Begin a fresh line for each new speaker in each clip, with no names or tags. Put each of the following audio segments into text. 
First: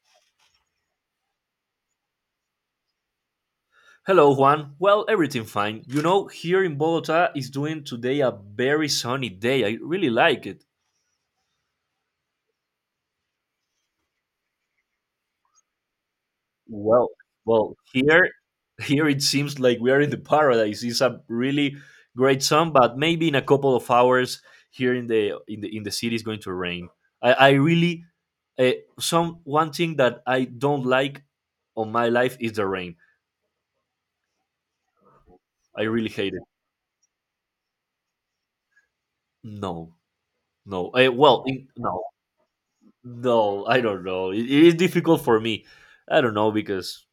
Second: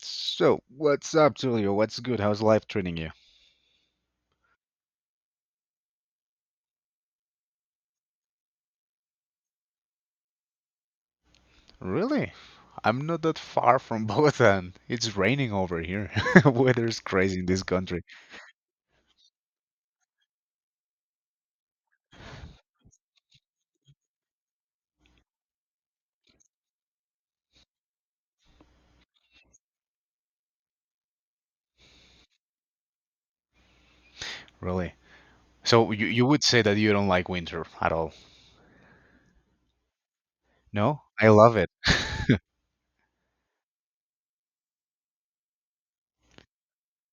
So, what's up, Julio? What's good? How's life treating you?
Hello, Juan. Well, everything fine. You know, here in Bogota is doing today a very sunny day. I really like it.
Really? I'm not that far from Bogota. It's raining over here. Weather's
Well,
crazy in this
well,
country.
here, here it seems like we are in the paradise. It's a really great sun, but maybe in a couple of hours here in the city is going to rain. I really some one thing that I don't like on my life is the rain.
Really.
I
So you
really
you
hate it.
would say that you don't like winter at all?
No, no.
No? I love it.
No. No, I don't know. It is difficult for me. I don't know because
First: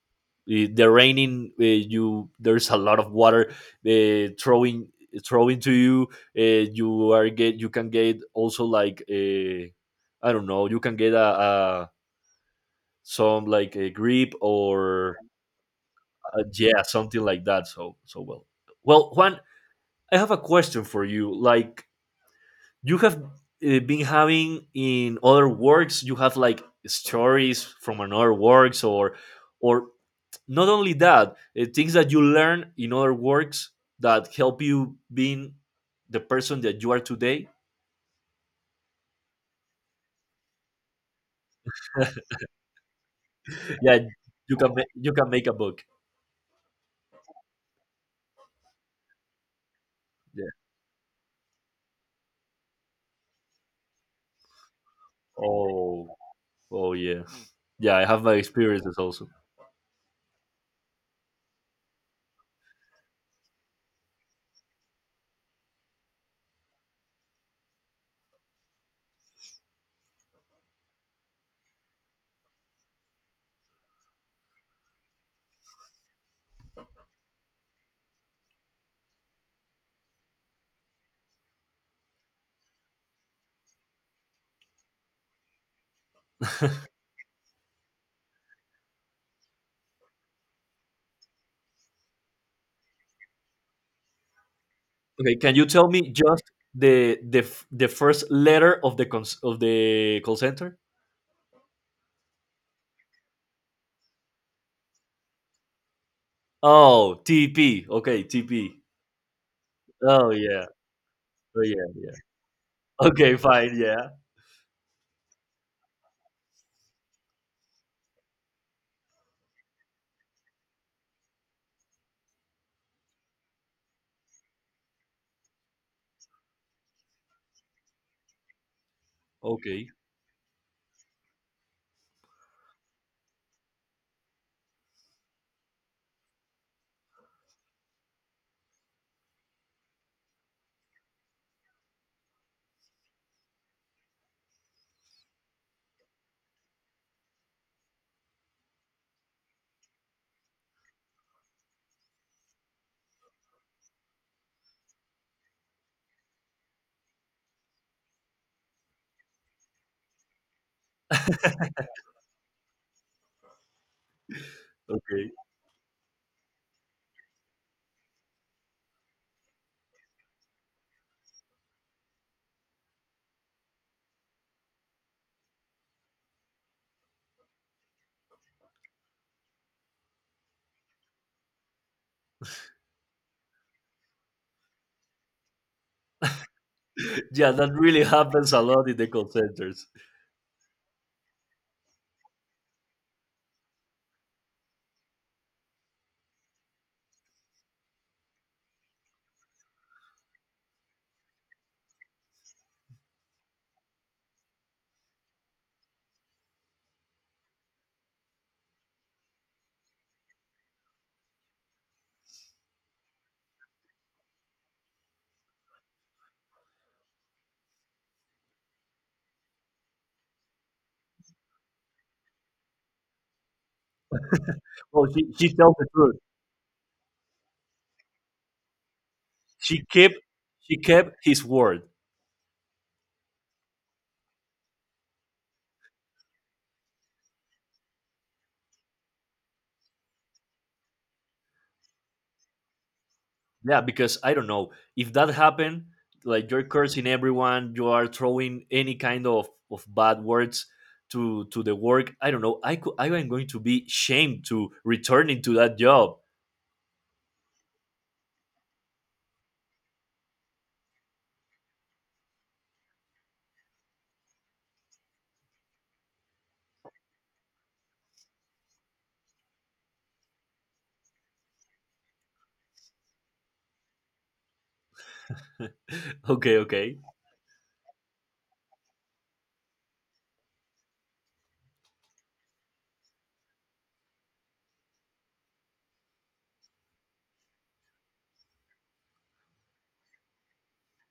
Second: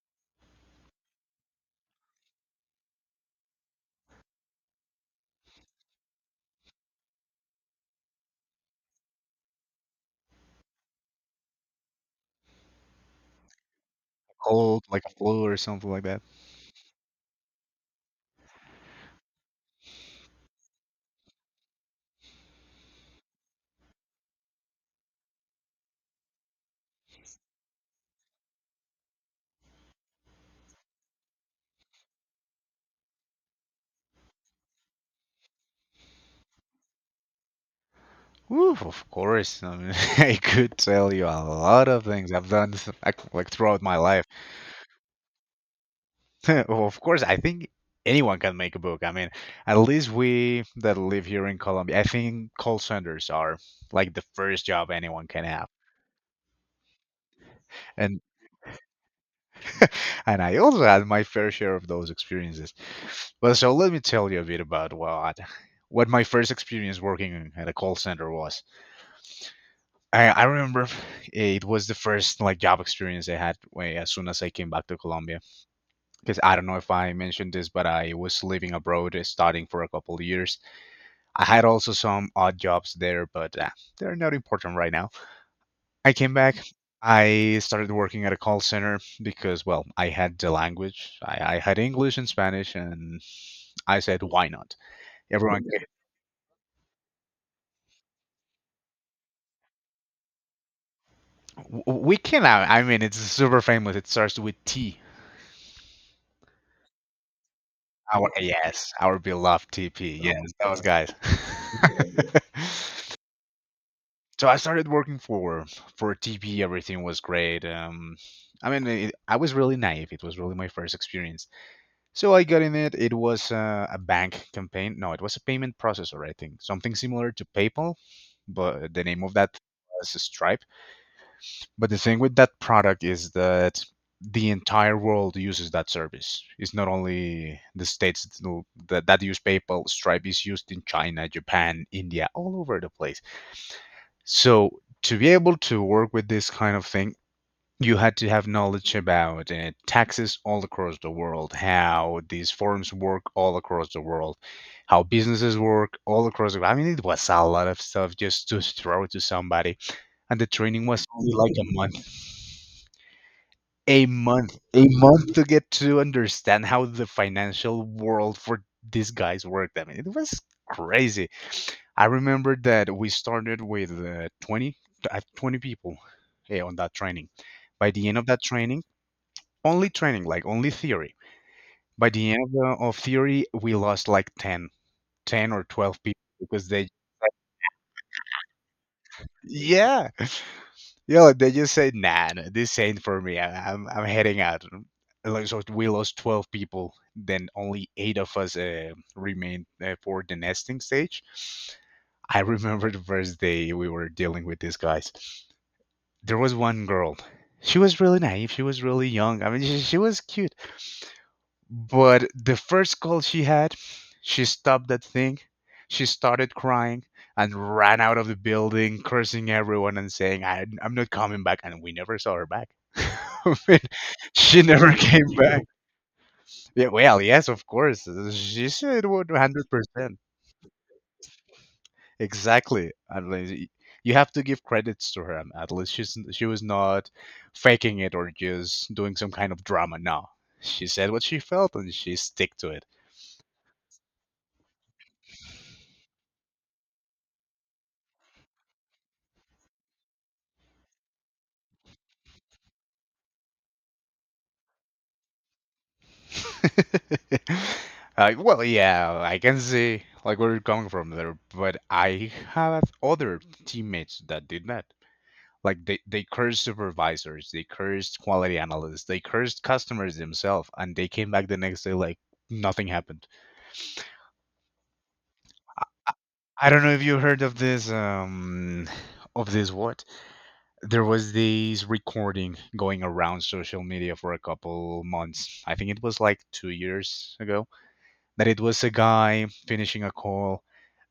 the raining, you there's a lot of water uh, throwing throwing to you. You are get you can get also like I don't know. You can get a some like a grip
Cold, like a
or
flu or something like that.
yeah, something like that. Well, Juan, I have a question for you. Like you have been having in other works, you have like stories from another works or not only that, things that you learn in other works that help you being the person that you are today.
Woo, of course. I mean, I could tell you a lot of things I've done like throughout
Yeah,
my life.
you can you can make a book.
Well, of course, I think anyone can make a book. I mean, at least
Yeah.
we that live here in Colombia, I think call centers are like the first job anyone can have.
oh oh yeah. Yeah I
And
have my experiences also.
and I also had my fair share of those experiences. Well, so let me tell you a bit about what my first experience working at a call center was. I remember it was the first like job experience I had when as soon as I came back to Colombia. Because I don't know if I mentioned this, but I was living abroad, studying for a couple of years. I had also some odd jobs there, but they're not important right now. I came back. I started working at a call center because, well, I had the language. I had English and Spanish, and I said, why not?
okay, can
Everyone,
you tell me just the first letter of the call center?
we can. I mean, it's super famous. It starts with T.
Oh, TP, okay.
Our,
TP.
yes, our beloved TP.
Oh
Yes,
yeah.
those guys.
Oh yeah, yeah. Okay, fine, yeah.
So I started working for TP. Everything was great. I mean, it, I was really naive. It was really my first experience. So I got in it. It was a bank campaign. No, it was a payment processor, I think. Something similar to PayPal, but the name of that
Okay.
was Stripe. But the thing with that product is that the entire world uses that service. It's not only the states that, use PayPal. Stripe is used in China, Japan, India, all over the place. So to be able to work with this kind of thing, you had to have knowledge about taxes all across the world, how these forms work all across the world, how businesses work all across the world. I mean, it was a lot of stuff just to throw to somebody. And the training was only like a month. A month. A
Okay.
month to get to understand how the financial world for these guys worked. I mean, it was crazy. I remember that we started with 20 people on that training. By the end of that training, only training, like only theory. By the end of, the, of theory, we lost like 10 or 12 people because they,
Yeah, that really happens a lot in the call centers.
yeah, yeah, like, they just said, nah, no, this ain't for me. I'm heading out. And, like, so we lost 12 people. Then only eight of us remained for the nesting stage. I remember the first day we were dealing with these guys. There was one girl. She was really naive. She was really young. I mean, she was cute. But the first call she had, she stopped that thing. She started crying and ran out of the building, cursing everyone and saying, I, I'm not coming back. And we never saw her back. I mean, she never
Well, she,
came
she
back.
tells the truth.
Yeah, well, yes, of course. She said
She kept
100%.
she kept his word.
Exactly. You have to give credits to her. At least she was not faking it or just doing some kind of drama. No. She said what she felt and she stick to it.
Yeah, because I don't know. If that happened, like you're cursing everyone, you are throwing any kind of bad words to the work. I don't know. I am going to be shamed to returning to that job.
Well, yeah, I can see like where you're coming from there, but I have other teammates that did that. Like they cursed supervisors, they cursed quality analysts, they cursed customers themselves, and they came back the next day like nothing happened. I,
Okay,
I don't know
okay.
if you heard of this what? There was this recording going around social media for a couple months. I think it was like 2 years ago that it was a guy finishing a call,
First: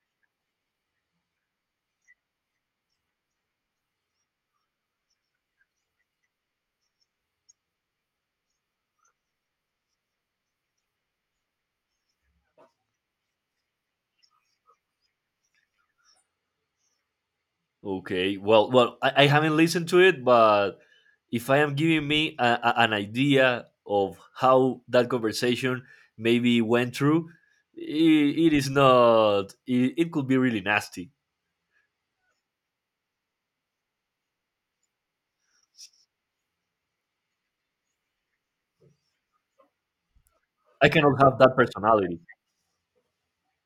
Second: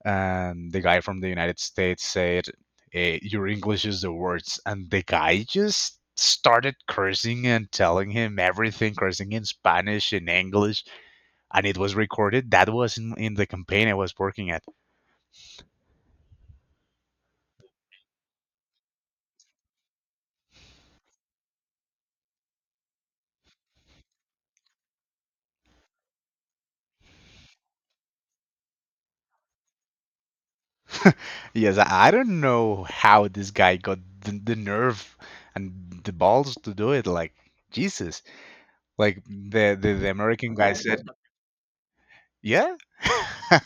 and the guy from the United States said, "Your English is the worst," and the guy just started cursing and telling him everything, cursing in Spanish, in English, and it was recorded. That was in the campaign I was working at.
Okay. Well, I haven't listened to it, but if I am giving me an idea of how that conversation maybe went through, it is not. It could be really nasty.
Yes, I don't know how this guy got the nerve and the balls to do it. Like Jesus, like the American guy
I
said,
cannot have that personality.
yeah.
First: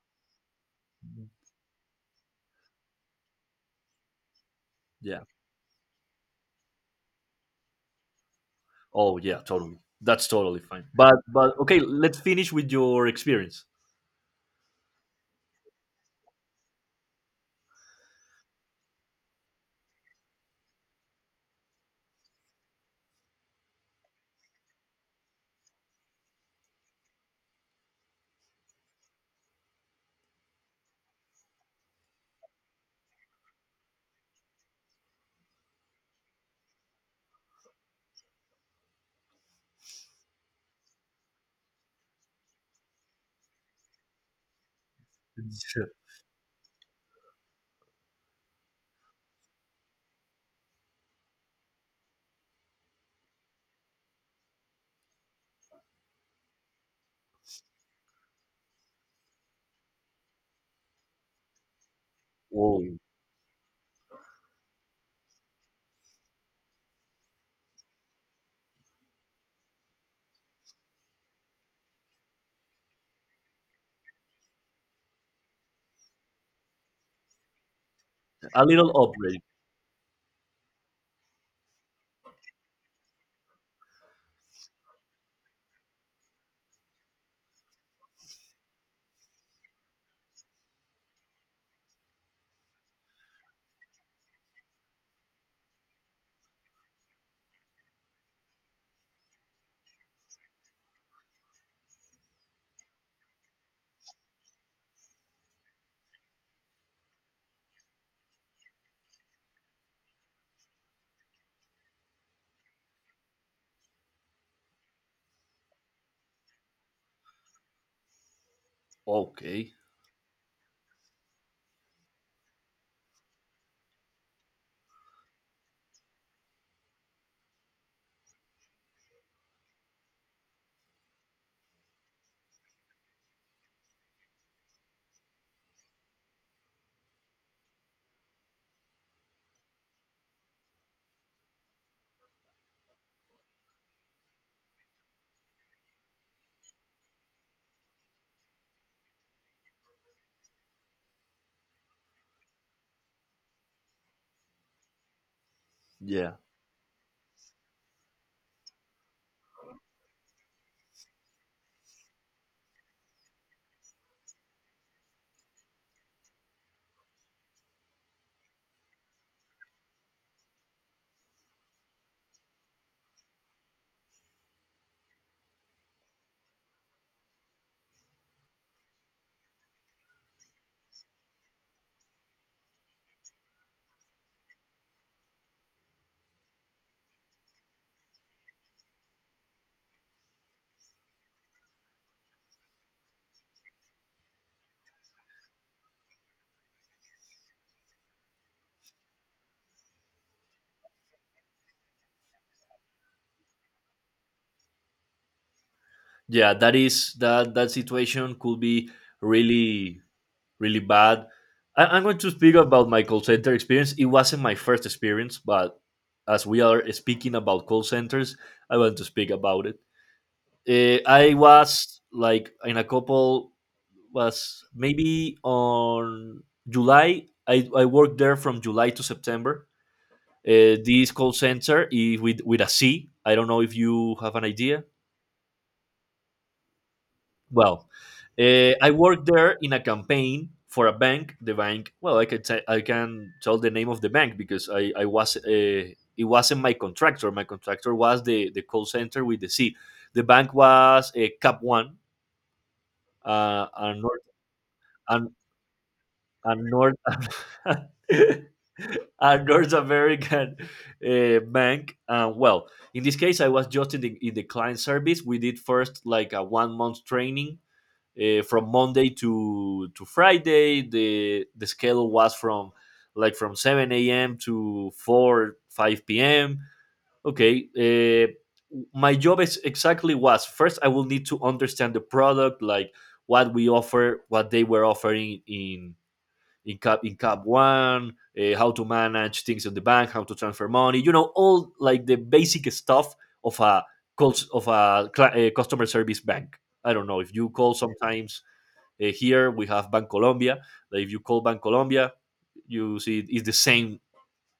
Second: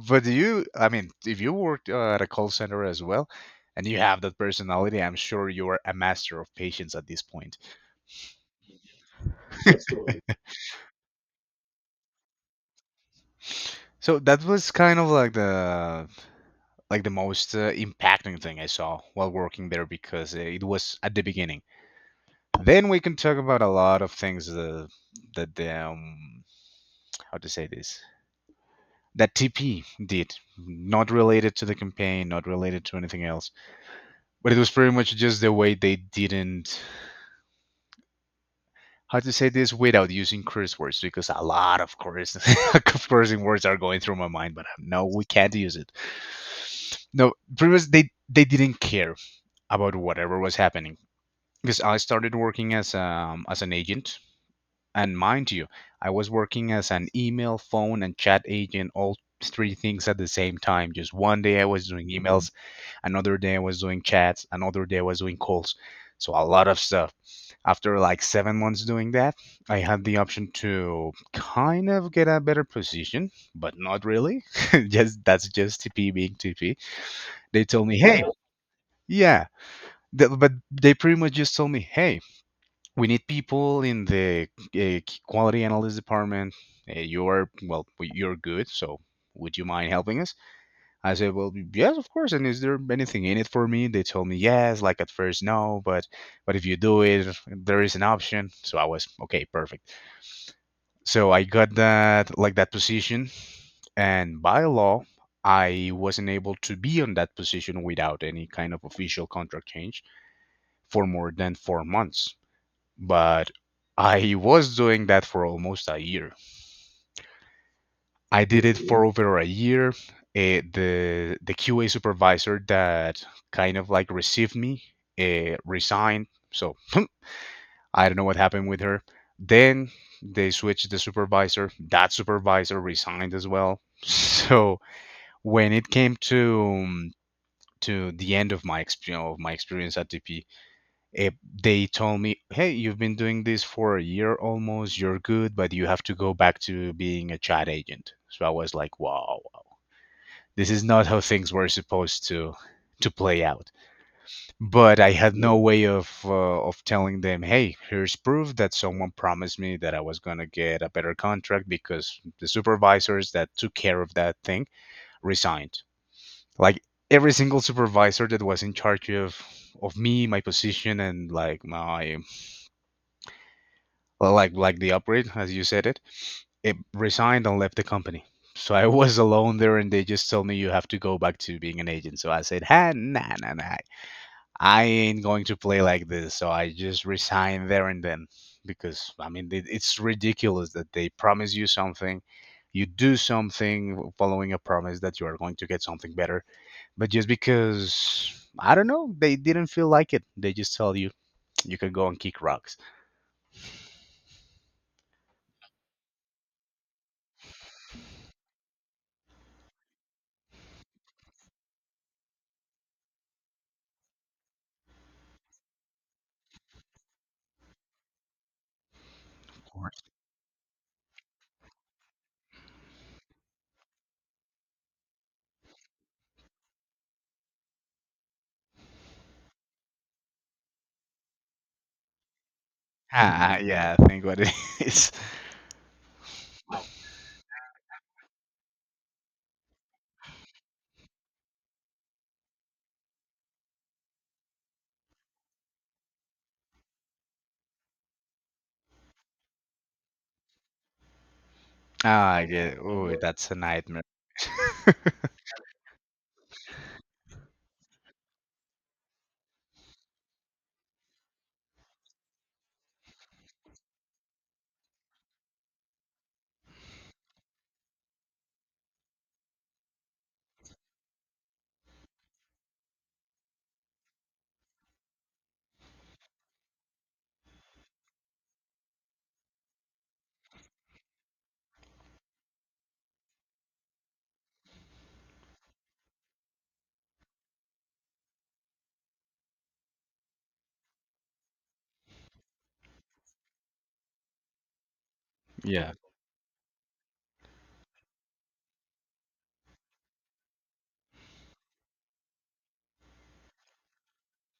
But do you, I mean, if you worked at a call center as well, and you have that personality, I'm
Yeah.
sure you're a master of patience at this point.
Oh yeah, totally. That's totally fine. But okay, let's finish with your experience.
So that was kind of like the most impacting thing I saw while working there because it was at the beginning. Then we can talk about a lot of things that the how to say this, that TP did, not related to the campaign, not related to anything else. But it was pretty much just the way they didn't, how to say this without using curse words, because a lot of curse of cursing words are going through my mind, but no, we can't use
Sure.
it. No, previous, they didn't care about whatever was happening, because I started working as an agent, and mind you, I was working as an email, phone and chat agent, all three things at the same time. Just one day I was doing emails,
Oh,
another day I was doing chats, another day I was doing calls. So a lot of stuff. After like 7 months doing that, I had the option to kind of get a better position, but not really. Just that's just TP being TP. They told me, hey,
a little upgrade.
yeah. But they pretty much just told me, hey, we need people in the uh, quality analyst department. You're, well, you're good. So would you mind helping us? I said, well, yes, of course. And is there anything in it for me? They told me yes, like at first no, but if you do it, there is an option. So I was okay, perfect. So I got that position, and by law, I wasn't able to be on that position without any kind of official contract change for more than 4 months. But I was doing that for almost a year. I did it for over a
Okay.
year. The QA supervisor that kind of like received me resigned, so I don't know what happened with her. Then they switched the supervisor. That supervisor resigned as well. So when it came to the end of my experience at TP, eh, they told me, "Hey, you've been doing this for a year almost. You're good, but you have to go back to being a chat agent." So I was like, "Wow, this is not how things were supposed to play out. But I had no way
Yeah.
of telling them, hey, here's proof that someone promised me that I was gonna get a better contract, because the supervisors that took care of that thing resigned. Like every single supervisor that was in charge of me, my position, and like the upgrade, as you said it, it resigned and left the company. So I was alone there, and they just told me you have to go back to being an agent. So I said, "Ha, nah, nah, nah. I ain't going to play like this." So I just resign there and then, because I mean it, it's ridiculous that they promise you something, you do something following a promise that you are going to get something better, but just because I don't know, they didn't feel like it. They just tell you you can go and kick rocks.
Yeah. That is that that situation could be really really bad. I'm going to speak about my call center experience. It wasn't my first experience, but as we are speaking about call centers, I want to speak about it. I was like in a couple, was maybe on July. I worked there from July to September. This call center is with a C. I don't
Ah,
know if
yeah, I
you
think
have
what
an
it
idea.
is.
Well, I worked there in a campaign for a bank. The bank, well, I can tell the name of the bank because I was, it wasn't my contractor. My contractor was the call center with the C. The bank was a Cap One,
Ah, yeah. Oh, that's a
a
nightmare.
North an, a North a North American bank. Well, in this case, I was just in the client service. We did first like a 1 month training, from Monday to Friday. The schedule was from like from 7 a.m. to 4 5 p.m. Okay, my job is exactly was first I will need to understand the product, like what we offer, what they were offering in cap one, how to manage things in the bank, how to transfer money, you know, all like the basic stuff of a calls of a customer
Yeah.
service bank. I don't know if you call sometimes, here we have Bancolombia. Like if you call Bancolombia, you see it's the same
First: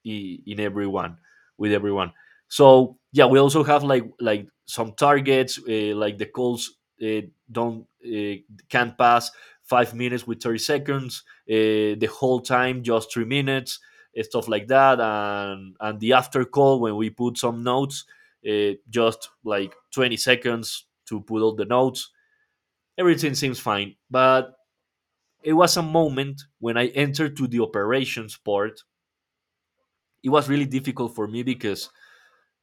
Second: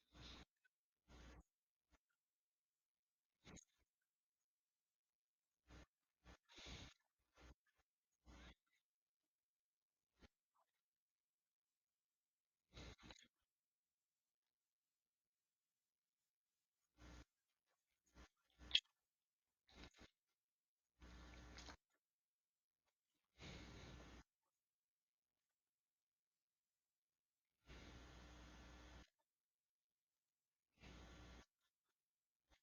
in everyone with everyone. So yeah, we also have like some targets, like the calls uh, don't can't pass 5 minutes with 30 seconds. Uh, the whole time just 3 minutes, stuff like that, and the after call when we put some notes, just like 20 seconds to put all the notes. Everything seems fine, but it was a moment when I entered to the operations part. It was really difficult for me because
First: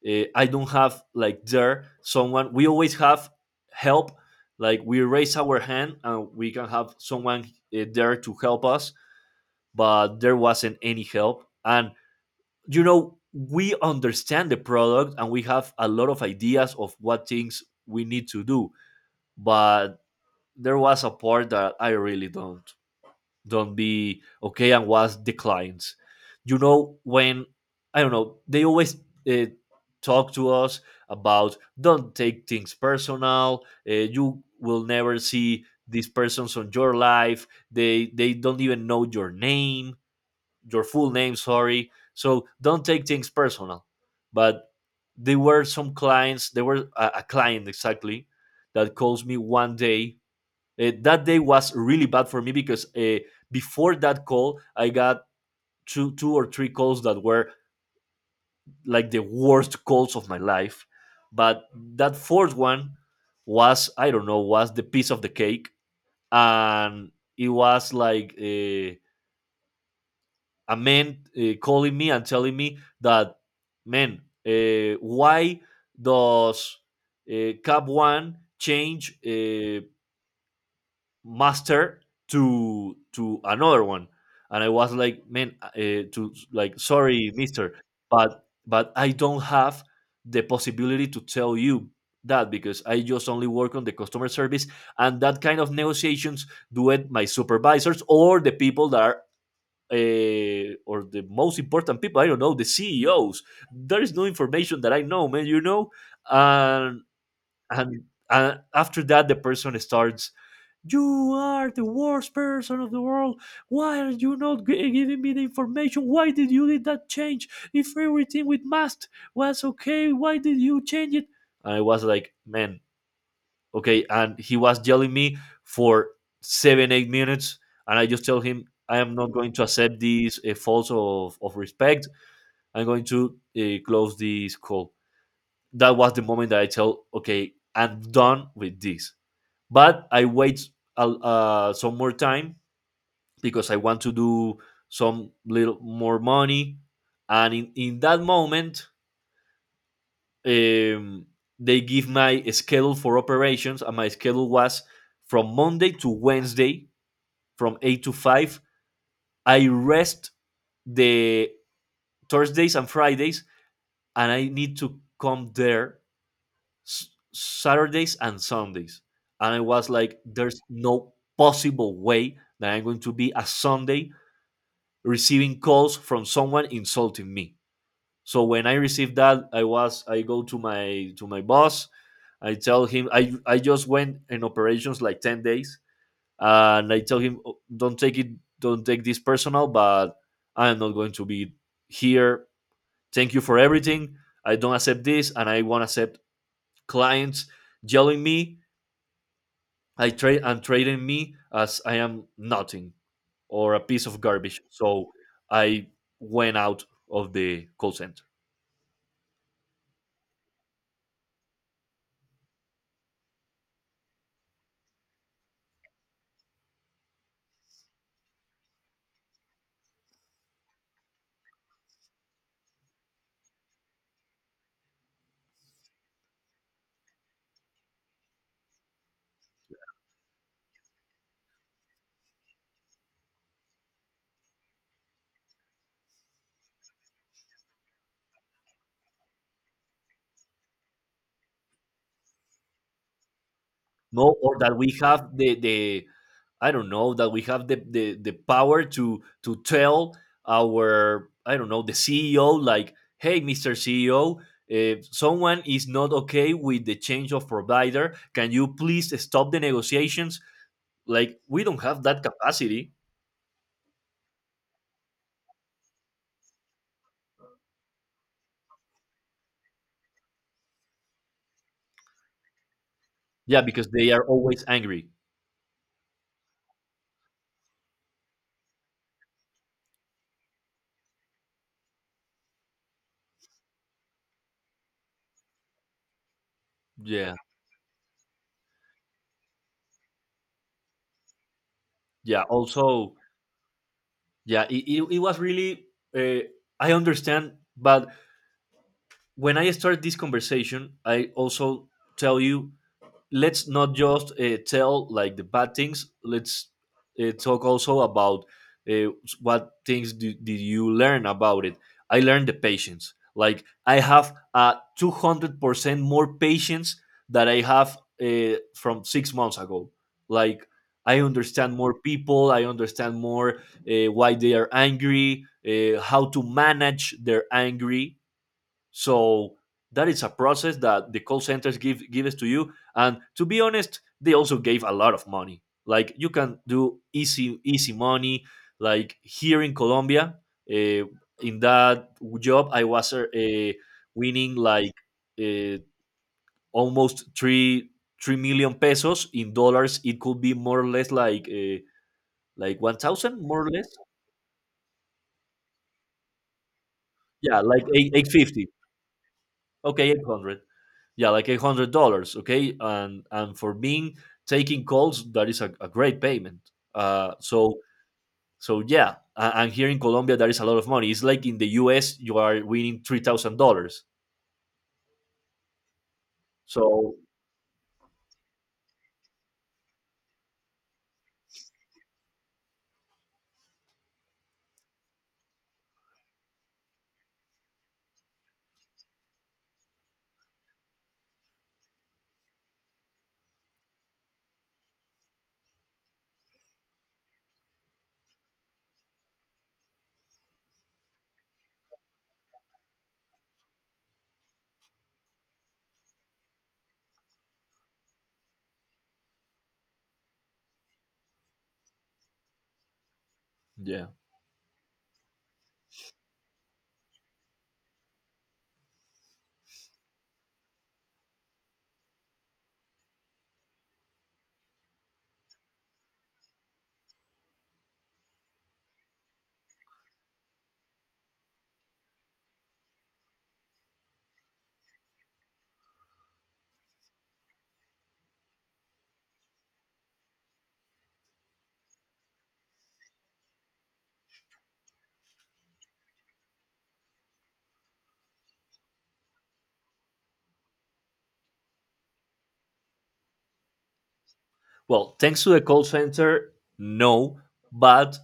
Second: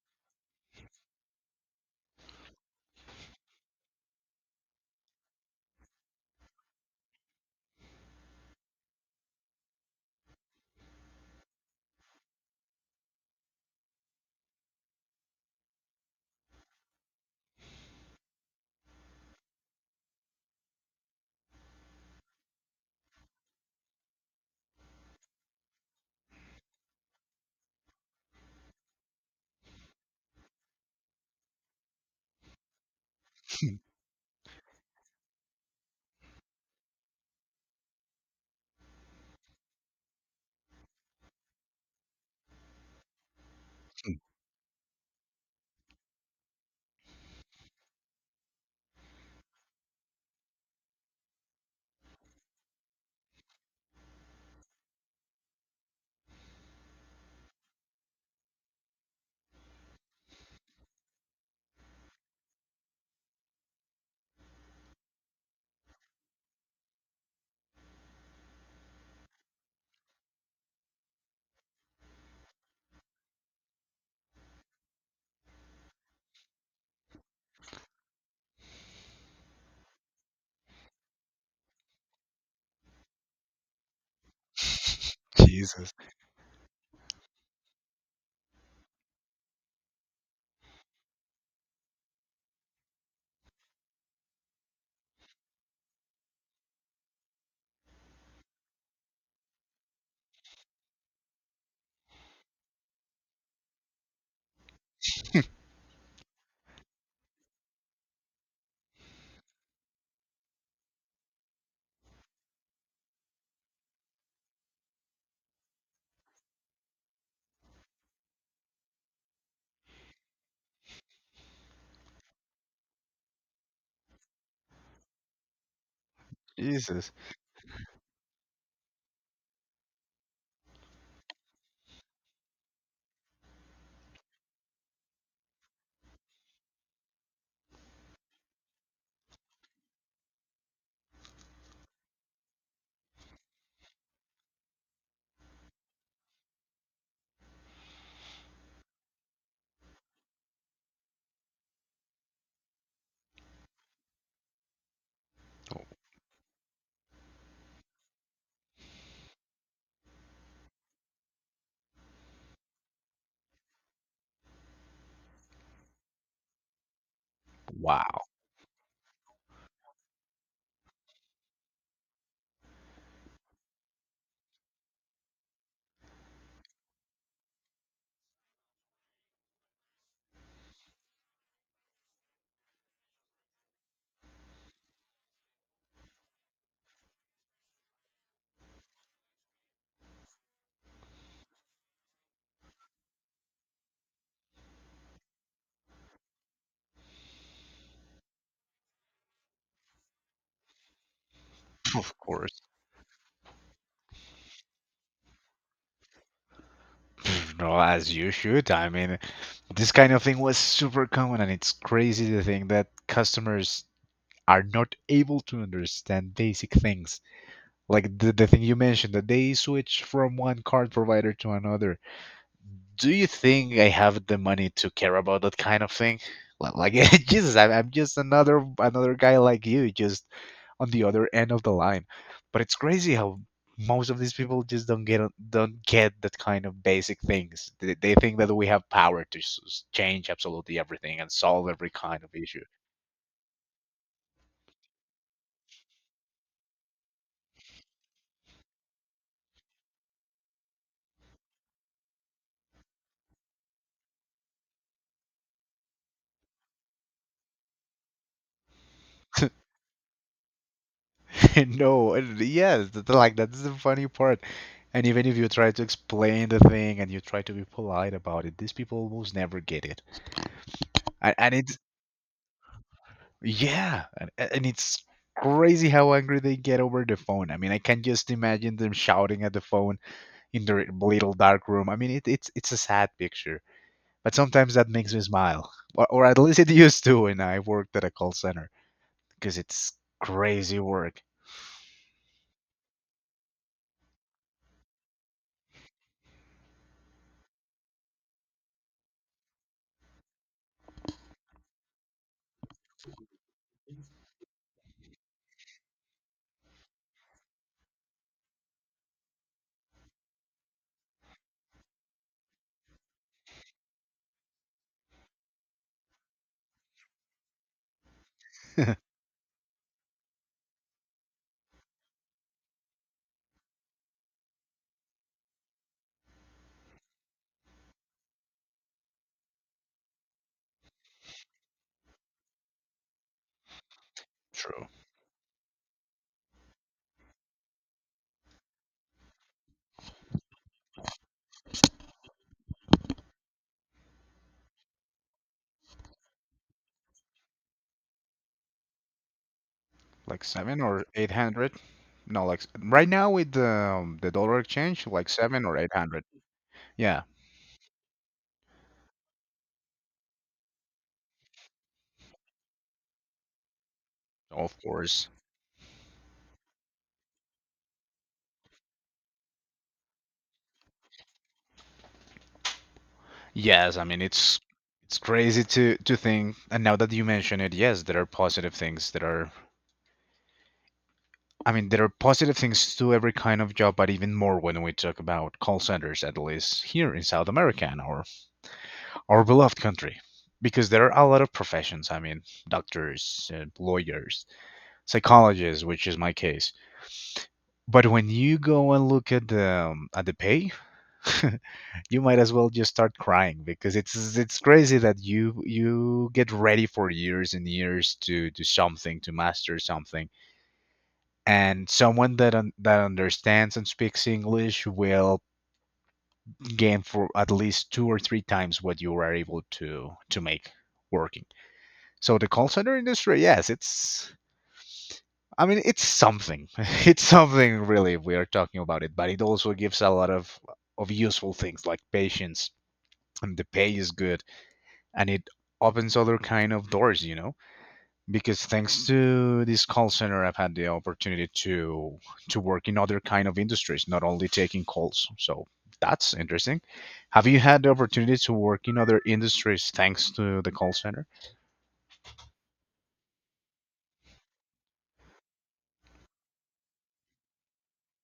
I don't have like there someone. We always have help. Like we raise our hand and we can have someone there to help us, but there wasn't any help. And you know, we understand the product and we have a lot of ideas of what things we need to do, but there was a part that I really don't. Don't be okay and was declines. You know, when I don't know they always uh, talk to us about don't take things personal. You will never see these persons on your life. They don't even know your name, your full name. Sorry. So don't take things personal. But there were some clients. There were a client exactly that calls me one day, that day was really bad for me because, before that call, I got two or three calls that were like the worst calls of my life. But that fourth one was, I don't know, was the piece of the cake. And it was like a man, calling me and telling me that, man, why does, Cap One change, master to another one? And I was like, man,
Jesus.
to like sorry, mister, but I don't have the possibility to tell you that because I just only work on the customer service and that kind of negotiations do it my supervisors or the people that are, or the most important people, I don't know, the CEOs. There is no information that I know, man, you know. and and, and after that the person starts, you are the worst person of the world. Why are you not giving me the information? Why did you did that change? If everything with must was okay, why did you change it? And I was like, man, okay. And he was yelling me for seven, eight
Jesus.
minutes, and I just tell him I am not going to accept this, false of respect. I'm going to, close this call. That was the moment that I tell, okay, I'm done with this. But I wait some more time because I want to do some little more money. And in that moment, um, they give my schedule for operations, and my schedule was from Monday to Wednesday, from 8 to 5. I rest the Thursdays and Fridays, and I need to come there Saturdays
Wow.
and Sundays. And I was like, there's no possible way that I'm going to be a Sunday receiving calls from someone insulting me. So when I received that, I was I go to my boss. I tell him I just went in operations like 10 days, and I tell him, "Oh, don't take this personal, but I am not going to be here. Thank you for everything. I don't accept this, and I won't accept clients yelling me. I trade and trading me as I
Of
am
course.
nothing or a piece of garbage." So I went out of
Pff,
the
no,
call
as
center.
you should. I mean, this kind of thing was super common, and it's crazy to think that customers are not able to understand basic things. Like the thing you mentioned, that they switch from one card provider to another, do you think I have the money to care about that kind of thing? Like, Jesus, I'm just another guy like you, just on the other end of the line. But it's crazy how most of these people just don't get that kind of basic things. They think that we have power to change absolutely everything and solve every kind of issue.
No, or that we have the, I don't know, that we have the power to tell our, I don't know, the CEO, like, hey, Mr. CEO, if someone is not okay with the change of provider, can you please stop the negotiations? Like we don't have
No,
that
and yes,
capacity.
that's like that's the funny part. And even if you try to explain the thing and you try to be polite about it, these people almost never get it. And it
Yeah, because
Yeah,
they are
and,
always
and it's
angry.
crazy how angry they get over the phone. I mean, I can just imagine them shouting at the phone in their little dark room. I mean, it's a sad picture, but sometimes that makes me smile, or at least it used to
Yeah.
when I worked at a call center because it's crazy work.
Yeah, also. Yeah, it was really, uh, I understand, but when I start this conversation, I also tell you, let's not just, tell like the bad things. Let's, talk also about, uh, what things do, did you learn about it. I learned the patience. Like I have, 200% more patience that I have, from 6 months ago. Like I understand more people. I understand more, why they are angry, how to manage their angry. So that is a process that the call centers gives to you. And to be honest, they also gave
True.
a lot of money. Like you can do easy money. Like here in Colombia, uh, in that job, I was, winning like, uh, almost three million pesos in dollars. It could
Like
be more
seven
or
or
less
eight
like,
hundred? No,
like one
right now
thousand,
with
more
the
or less.
um, the dollar exchange, like seven or eight hundred. Yeah.
Yeah, like eight fifty. Okay, 800. Yeah, like $800, okay. And for being
Of
taking calls,
course.
that is a great payment. uh so so, yeah, and here in Colombia that is a lot of money. It's like in the US you are winning three thousand
Yes,
dollars
I mean it's crazy to think, and now that
So,
you mention it, yes, there are positive things that are I mean there are positive things to every kind of job, but even more when we talk about call centers, at least here in South America and our beloved country. Because there are a lot of professions, I mean, doctors, lawyers, psychologists, which is my case. But when you go and look at the pay, you might as well just start crying because it's crazy that you get ready for years and years to do something to master something and someone that understands and
yeah,
speaks English will gain for at least two or three times what you are able to make working. So the call center industry, yes, it's I mean it's something, it's something really, if we are talking about it, but it also gives a lot of useful things like patience, and the pay is good, and it opens other kind of doors, because thanks to this call center I've had the opportunity to work in other kind of industries, not only taking calls. So that's interesting. Have you had the opportunity to work in other industries thanks to the call center?
well, thanks to the call center, no. But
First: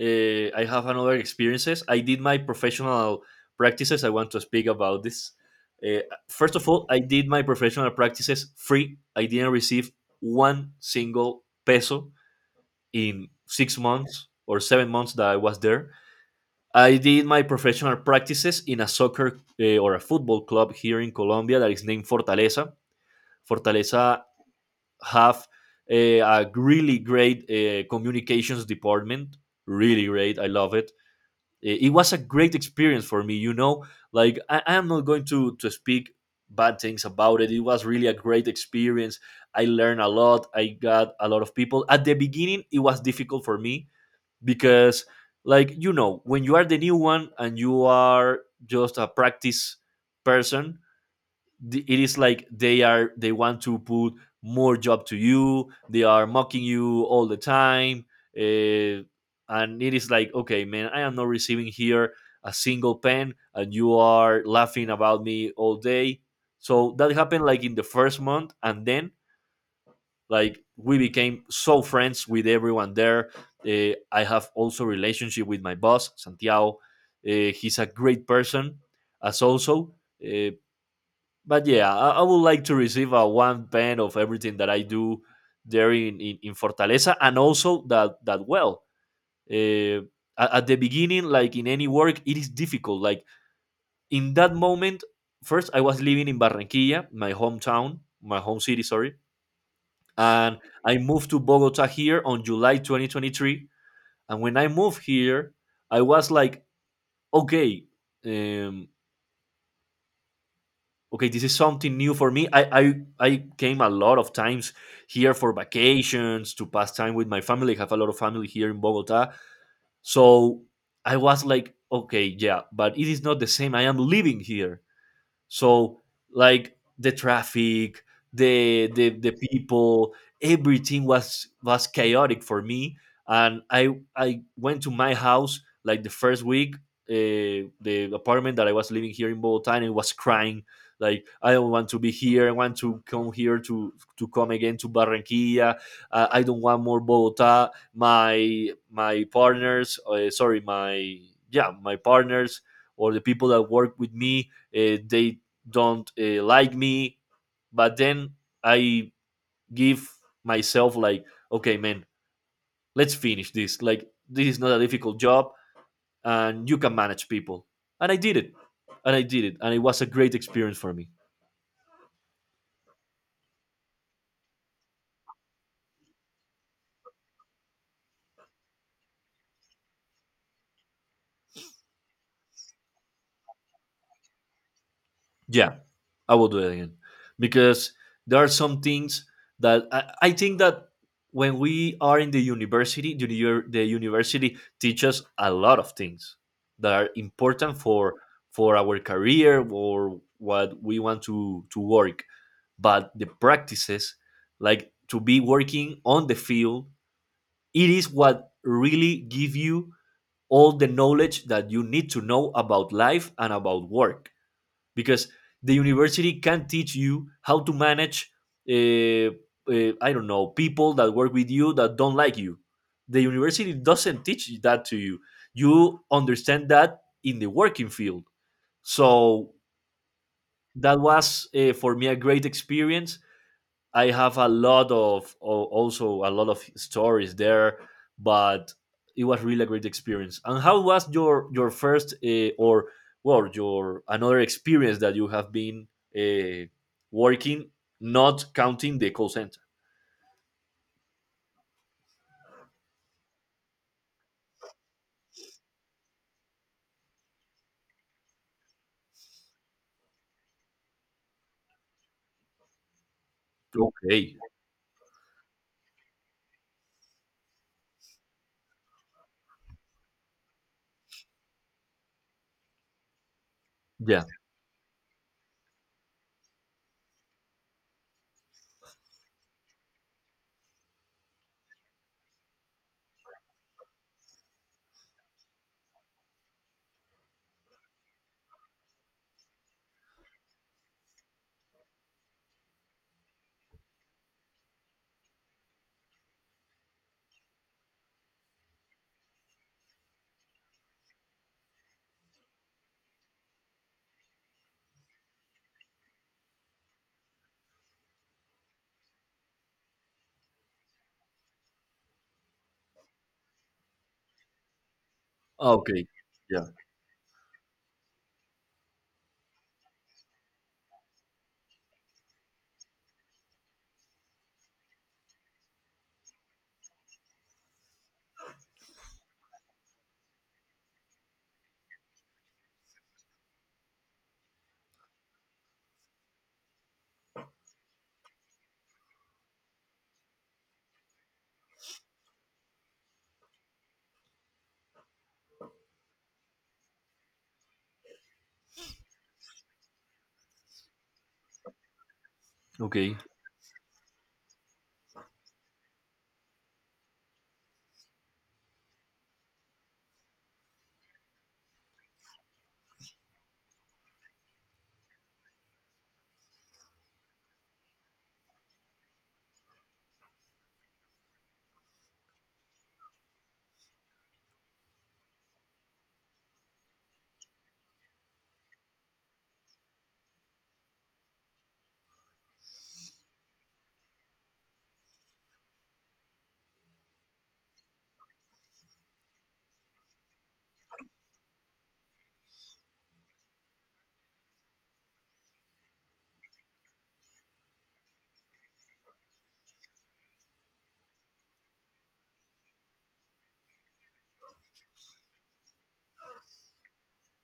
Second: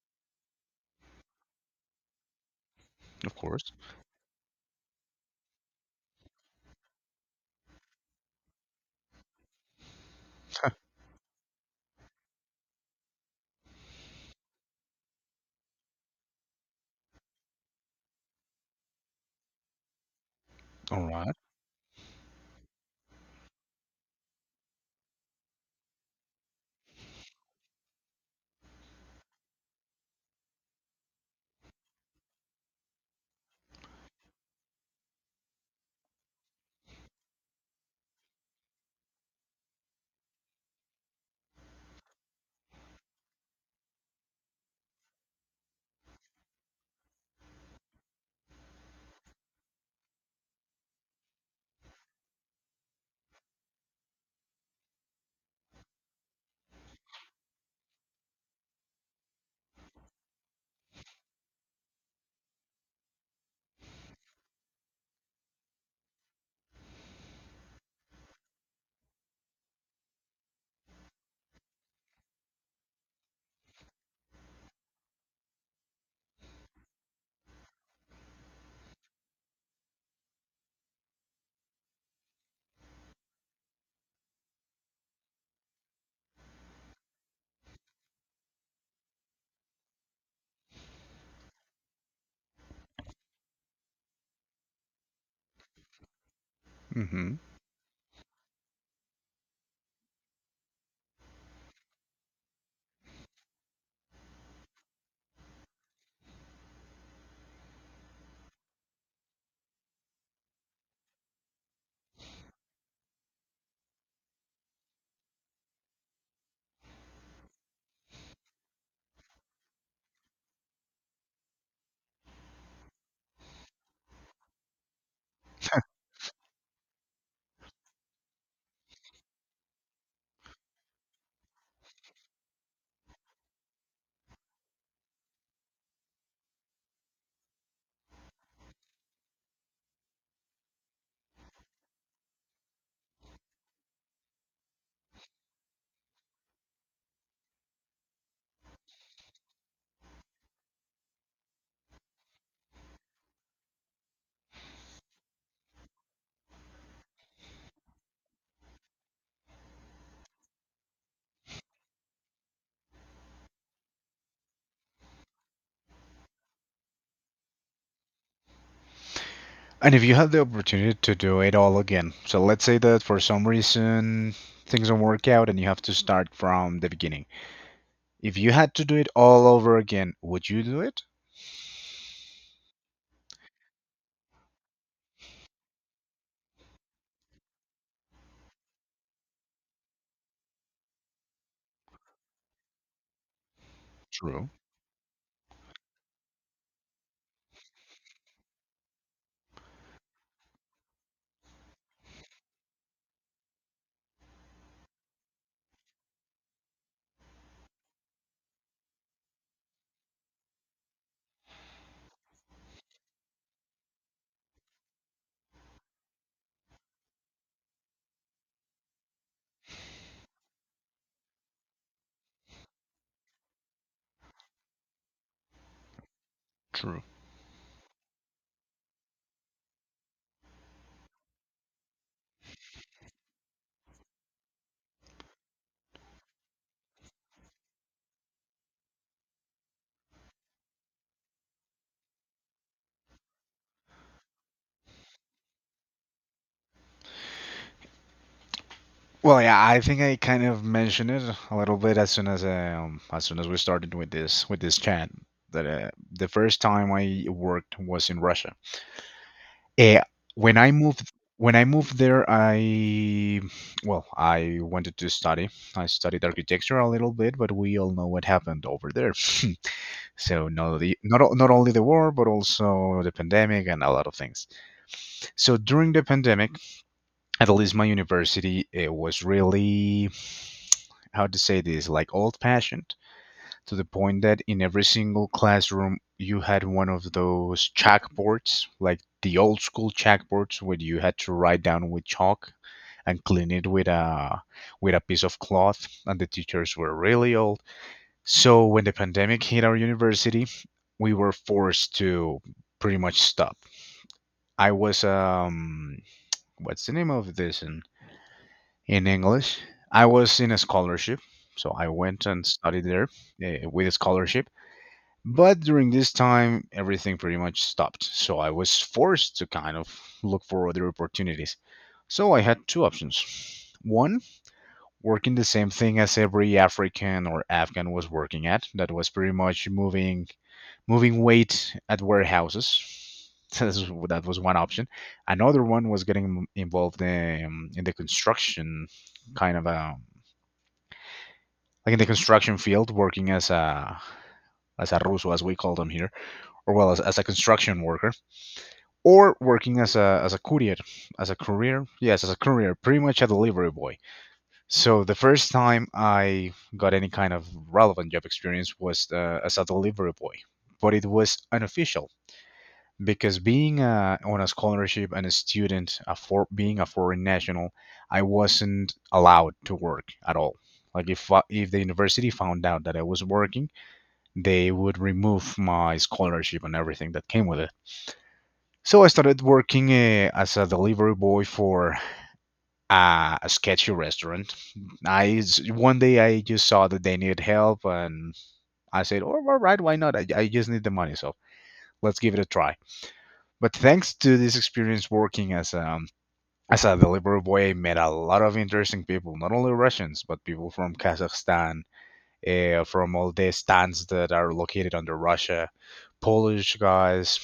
I have another experiences. I did my professional
Of course.
practices. I want to speak about this. uh, First of all, I did my professional practices free. I didn't receive one single peso in 6 months or 7 months that I was there. I did my professional practices in a soccer, or a football club, here
All
in
right.
Colombia, that is named Fortaleza. Fortaleza have a really great communications department. Really great. I love it. It was a great experience for me. Like, I am not going to speak bad things about it. It was really a great experience. I learned a lot. I got a lot of people. At the beginning, it was difficult for me, because, like, you know when you are the new one, and you are just a practice person. It is like, they want to put more job to you, they are mocking you all the time. uh, and it is like, okay, man, I am not receiving here a single pen, and you are laughing about me all day. So that happened like in the first month, and then, like, we became so friends with everyone there. I have also relationship with my boss Santiago. He's a great person, as also. uh, but yeah, I would like to receive a one pen of everything that I do there in Fortaleza, and also that, well, uh, at the beginning, like in any work, it is difficult, like in that moment. First, I was living in Barranquilla, my
Mm-hmm.
hometown, my home city, sorry, and I moved to Bogota here on July 2023. And when I moved here, I was like, okay, um, okay, this is something new for me. I came a lot of times here for vacations to pass time with my family. I have a lot of family here in Bogota, so I was like, okay, yeah, but it is not the same. I am living here. So, like, the traffic, the people, everything was chaotic for me. And I went to my house like the first week, the apartment that I was living here in Bogota, and I was crying, like, I don't want to be here. I want to come here to come again to Barranquilla. I don't want more Bogota. My partners, sorry, my partners, or the people that work with me, they don't like me. But then I give myself like, okay, man, let's finish this. Like, this is not a difficult job, and you can manage people. And I did it. And I did it. And it
And
was
if
a
you had
great
the
experience for
opportunity
me.
to do it all again, so let's say that for some reason things don't work out and you have to start from the beginning. If you had to do it all over again, would you do it?
Yeah, I will do it again because there are some things that I think that when we are in the university, the
True.
university teaches a lot of things that are important for our career, or what we want to work. But the practices, like to be working on the field, it is what really give you all the knowledge that you need to know about life and about work. Because the university can teach you how to manage, I don't know, people that work with you that don't like you. The university doesn't teach that to you. You understand that
True.
in the working field. So that was, for me, a great experience. I have a lot of also a lot of stories there, but it was really a great experience. And how was your first, or, well, your another experience that you have been, uh, working, not counting the call
Well, yeah,
center?
I think I kind of mentioned it a little bit as soon as we started with this chat that the first time I worked was in Russia. Eh, when I moved when I moved there, I well,
Okay.
I wanted to study. I studied architecture a little bit, but we all know what happened over there. So not only the war, but also the pandemic and a lot of
Yeah,
things. So during the pandemic, at least my university, it was really, how to say this, like old fashioned, to the point that in every single classroom you had one of those chalkboards, like the old school chalkboards where you had to write down with chalk and clean it with a piece of cloth, and the teachers were really old. So when the pandemic hit our university, we were forced to pretty much stop. I was, what's the name of this, in English? I was in a scholarship, so I went and studied there with a scholarship. But during
okay,
this
yeah,
time, everything pretty much stopped. So I was forced to kind of look for other opportunities. So I had two options. One, working the same thing as every African or Afghan was working at. That was pretty much moving weight at warehouses. That's- that was one option. Another one was getting involved in the construction, kind of a like in the construction field, working as a ruso, as we call them here, or well, as a construction worker, or working as a courier, as a courier, pretty
okay,
much a delivery boy. So the first time I got any kind of relevant job experience was as a delivery boy, but it was unofficial because, being on a scholarship and a student, being a foreign national, I wasn't allowed to work at all. Like if the university found out that I was working, they would remove my scholarship and everything that came with it. So I started working as a delivery boy for a sketchy restaurant. One day I just saw that they needed help, and I said, "Oh, all right, why not? I just need the money, so let's give it a try." But thanks to this experience working as a delivery boy, I met a lot of interesting people, not only Russians but people from Kazakhstan, from all the stands that are located under Russia, Polish guys,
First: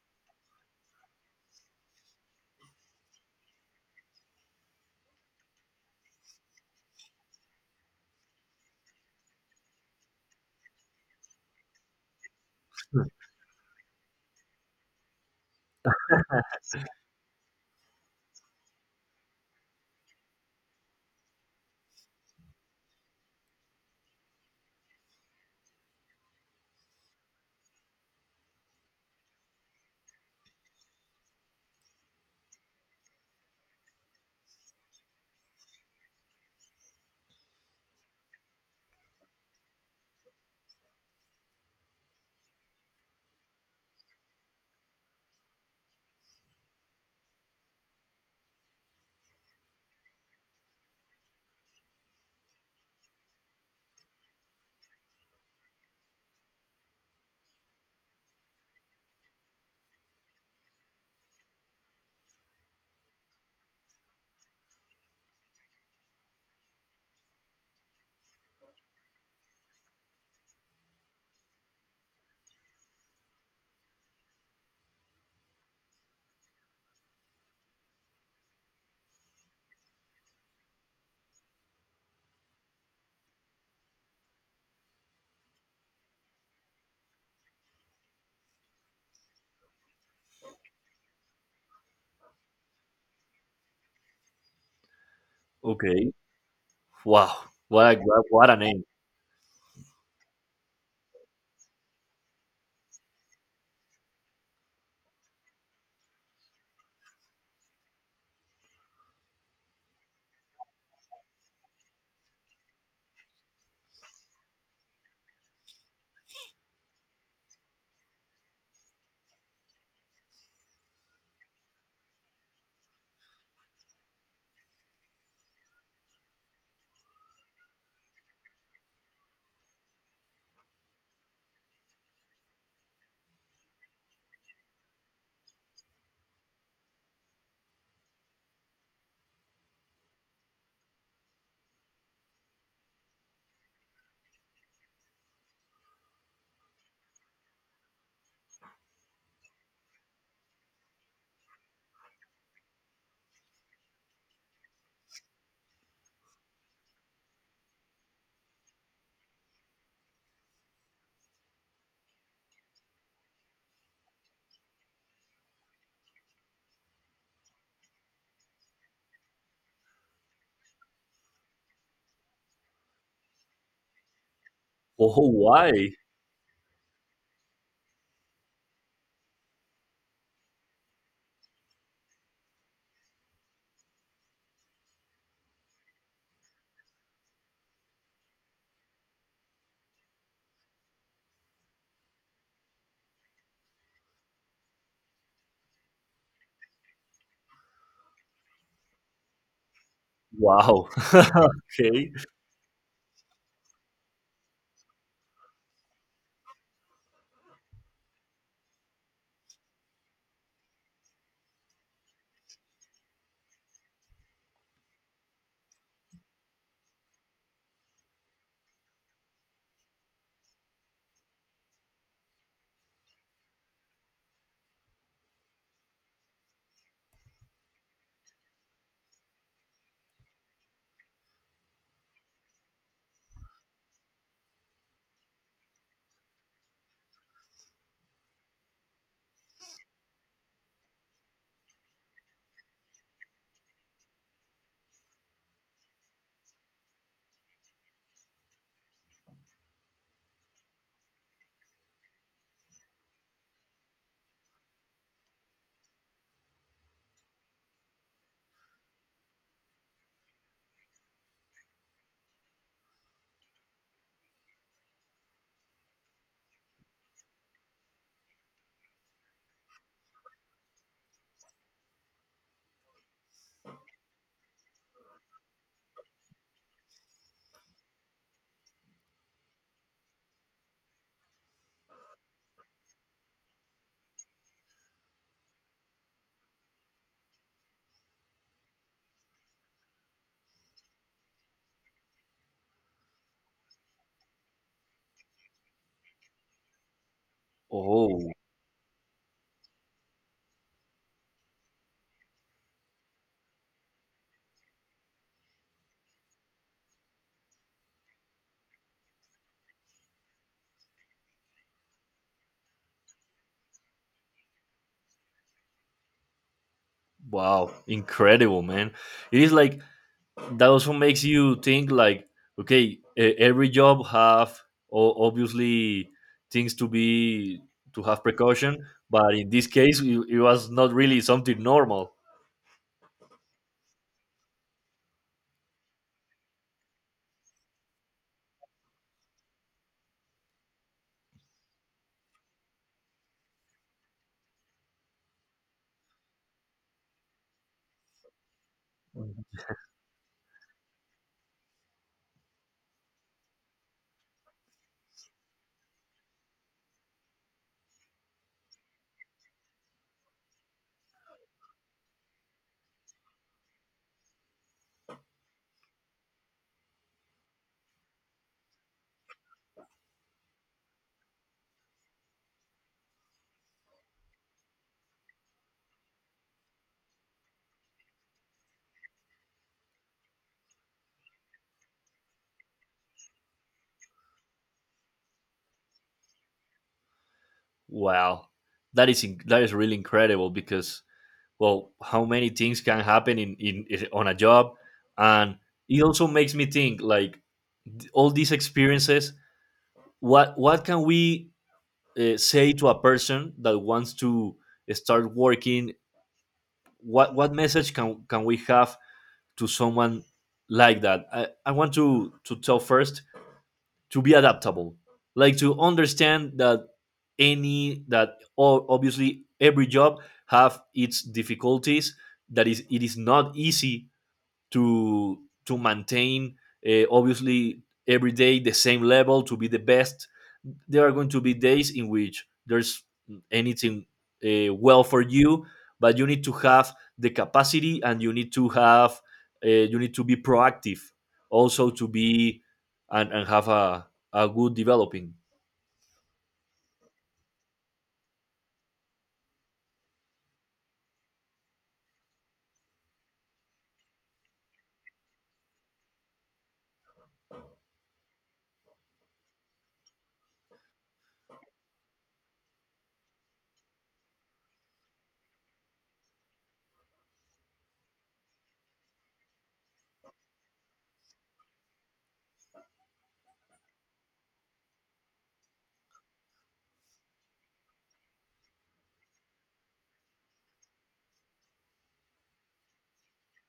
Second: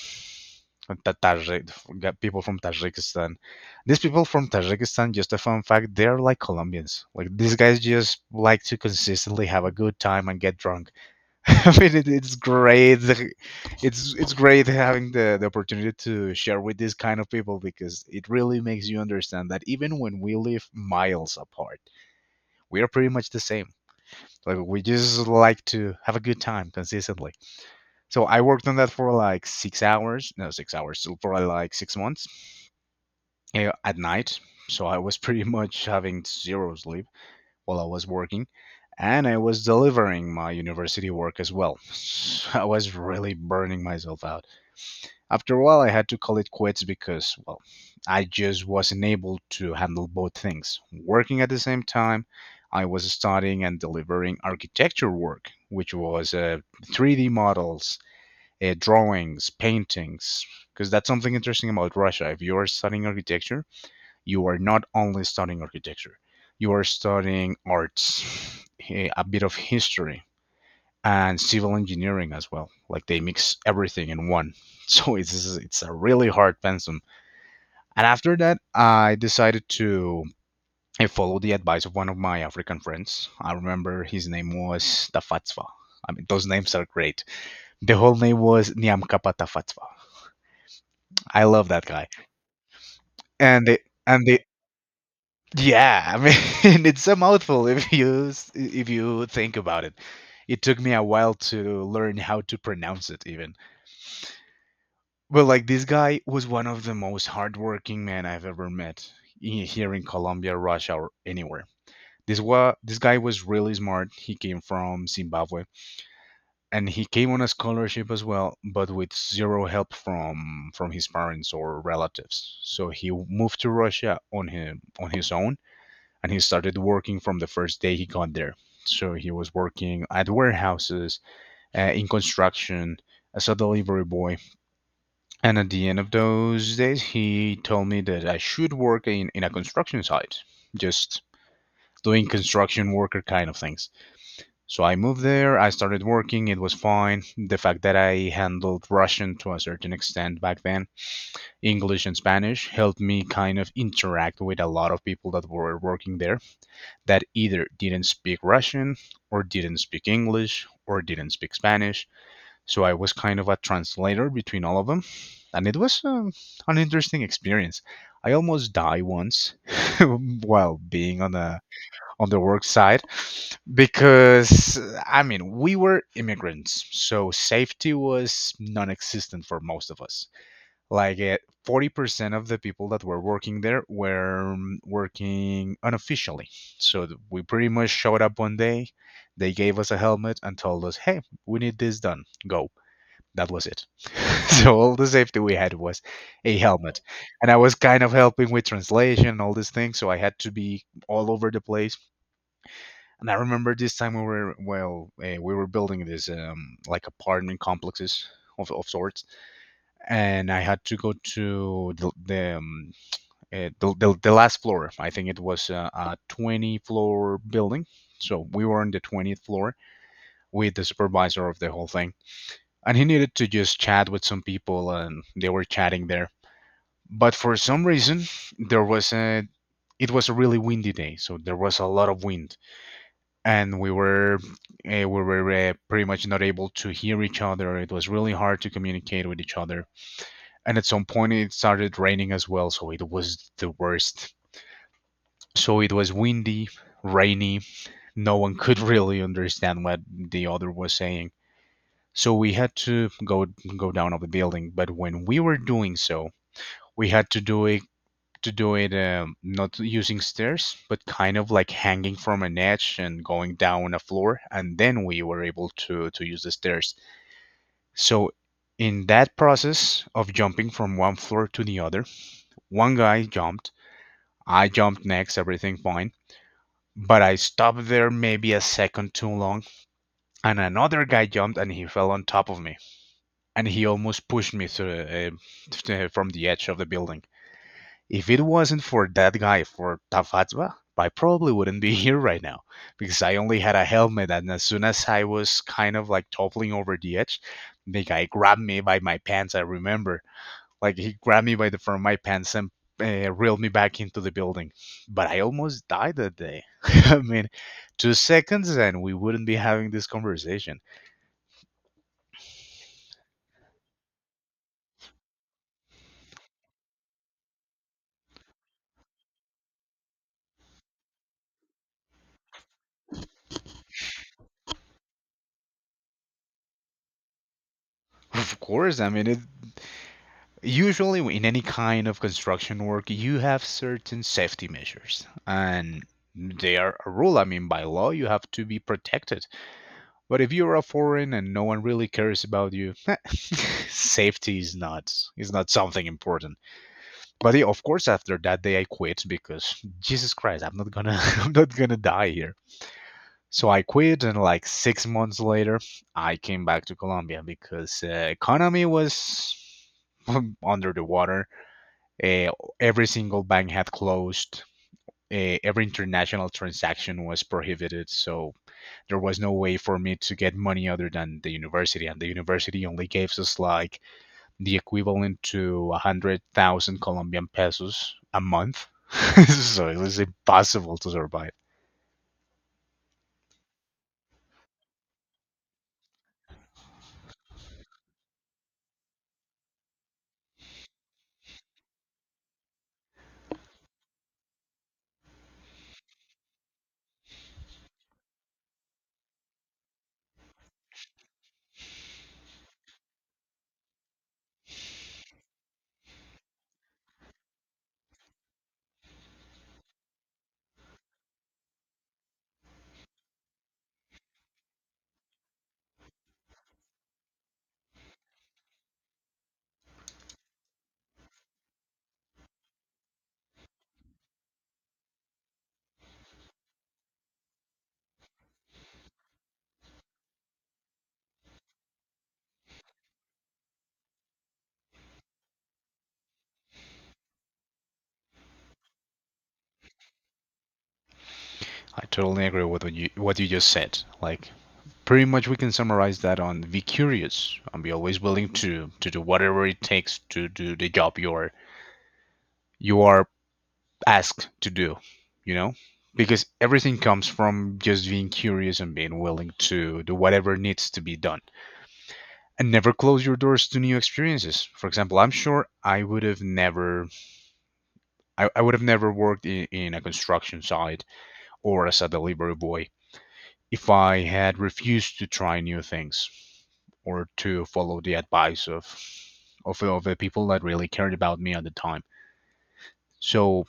Tajik, people from Tajikistan. These people from Tajikistan, just a fun fact, they're like Colombians. Like these guys just like to consistently have a good time and get drunk. I mean, it's great. It's great having the opportunity to share with these kind of people, because it really makes you understand that even when we live miles apart, we are pretty much the same. Like we just like to have a good time consistently. So I worked on that for like 6 hours. No, 6 hours. So for like 6 months, at night. So I was pretty much having zero sleep while I was working. And I was delivering my university work as well. I was really burning myself out. After a while, I had to call it quits because, well, I just wasn't able to handle both things. Working at the same time, I was studying and delivering architecture work, which was 3D models, drawings, paintings, because that's something interesting about Russia. If you are studying architecture, you are not only studying architecture, you are studying arts, a bit of history, and civil engineering as well. Like they mix everything in one. So it's a really hard pensum. And after that, I decided to I followed the advice of one of my African friends. I remember his name was Tafatswa. I mean, those names are great. The whole name was Nyamkapa Tafatswa. I love that guy. And the and the yeah,
okay.
I mean, it's a
Wow,
mouthful if
what a, what
you
what
s-
a name!
if you think about it. It took me a while to learn how to pronounce it, even. Well, like this guy was one of the most hardworking men I've ever met, here in Colombia, Russia, or anywhere. This guy was really smart. He came from Zimbabwe, and he came on a scholarship as well, but with zero help from his parents or relatives. So moved to Russia on his own, and he started working from the first day he got there. So he was working at warehouses, in construction, as a delivery boy, and at the end of those days, he told me that I should work in a construction site, just doing construction worker kind of things. So I moved there, I started working, it was fine. The fact that I handled Russian to a certain extent back then, English and Spanish, helped me kind of interact with a lot of people that were working there that either didn't speak Russian, or didn't speak English, or didn't speak Spanish, so I was kind of a translator between all of them, and it was, an interesting experience. I almost died once while being on the work side, because I
Oh,
mean we
why?
were immigrants, so safety was non-existent for most of us. Like 40% of the people that were working there were working unofficially. So we pretty much showed up one day, they gave us a helmet and told us, "Hey, we need this done. Go." That was it. So all the safety we had was a helmet, and I was kind of helping with translation and all these things. So I had to be
Wow.
all over the place.
Okay.
And I remember this time, we were, we were building this, like apartment complexes. Of sorts, and I had to go to the last floor. I think it was a 20 floor building, so we were on the 20th floor with the supervisor of the whole thing, and he needed to just chat with some people and they were chatting there. But for some reason there was a, it was a really windy day, so there was a lot of wind and we were pretty much not able to hear each other. It was really hard to communicate with each other, and at some point it started raining as well, so it was the worst. So it was windy, rainy, no one could really understand what the other was saying. So we had to go, go down of the building, but when we were doing so, we had to do it not using stairs, but kind of like hanging from an edge and going down a floor, and then we were able to use the stairs. So in that process of jumping from one floor to the other, one guy jumped, I jumped next, everything fine. But I stopped there maybe a second too long, and another guy jumped and he fell on top of me, and he almost pushed me through, from the edge of the building. If it wasn't for that guy, for Tafatva, I probably wouldn't be here right now, because I only had a helmet. And as soon as I was kind of like toppling over the edge, the guy
Oh,
grabbed me by my pants. I remember, like he grabbed me by the front of my pants and reeled me back into the building. But I almost died that day. I mean, 2 seconds and we wouldn't be having this conversation.
wow! Incredible, man. It is like, that also makes you think, like, okay, every job have, obviously, things to have
Of
precaution.
course, I mean
But
it.
in this case, it was not really
Usually in
something
any kind
normal.
of construction work you have certain safety measures, and they are a rule, I mean by law you have to be protected. But if you're a foreign and no one really cares about you, safety is not something important. But yeah, of course after that day I quit, because Jesus Christ, I'm not gonna I'm not gonna die here. So I quit, and like 6 months later I came back to Colombia, because economy was under the water. uh, every single bank had closed. Every international transaction was prohibited. So there was no way for me to get money other than the university. And the university only gave us like the equivalent to 100,000 Colombian pesos a month. So it was impossible to survive.
Wow, that is that is really incredible, because, well, how many things can happen in on a job. And it also makes me think, like, all these experiences, what can we, say to a person that wants to start working. What message can we have to someone. Like that, I want to tell first, to be adaptable. Like, to understand that, obviously, every job have its difficulties. That is, it is not easy to to maintain, obviously, every day the same level, to be the best. There are going to be days in which there's anything, well, for you, but you need to have the capacity, and you need to have, you need to be proactive, also
I
to
totally
be,
agree with what you,
and,
what
and
you just
have
said.
a
Like,
good
pretty
developing.
much we can summarize that on be curious and be always willing to do whatever it takes to do the job you are asked to do, you know? Because everything comes from just being curious and being willing to do whatever needs to be done. And never close your doors to new experiences. For example, I'm sure I would have never I would have never worked in a construction site, or as a delivery boy, if I had refused to try new things, or to follow the advice of of the people that really cared about me at the time. So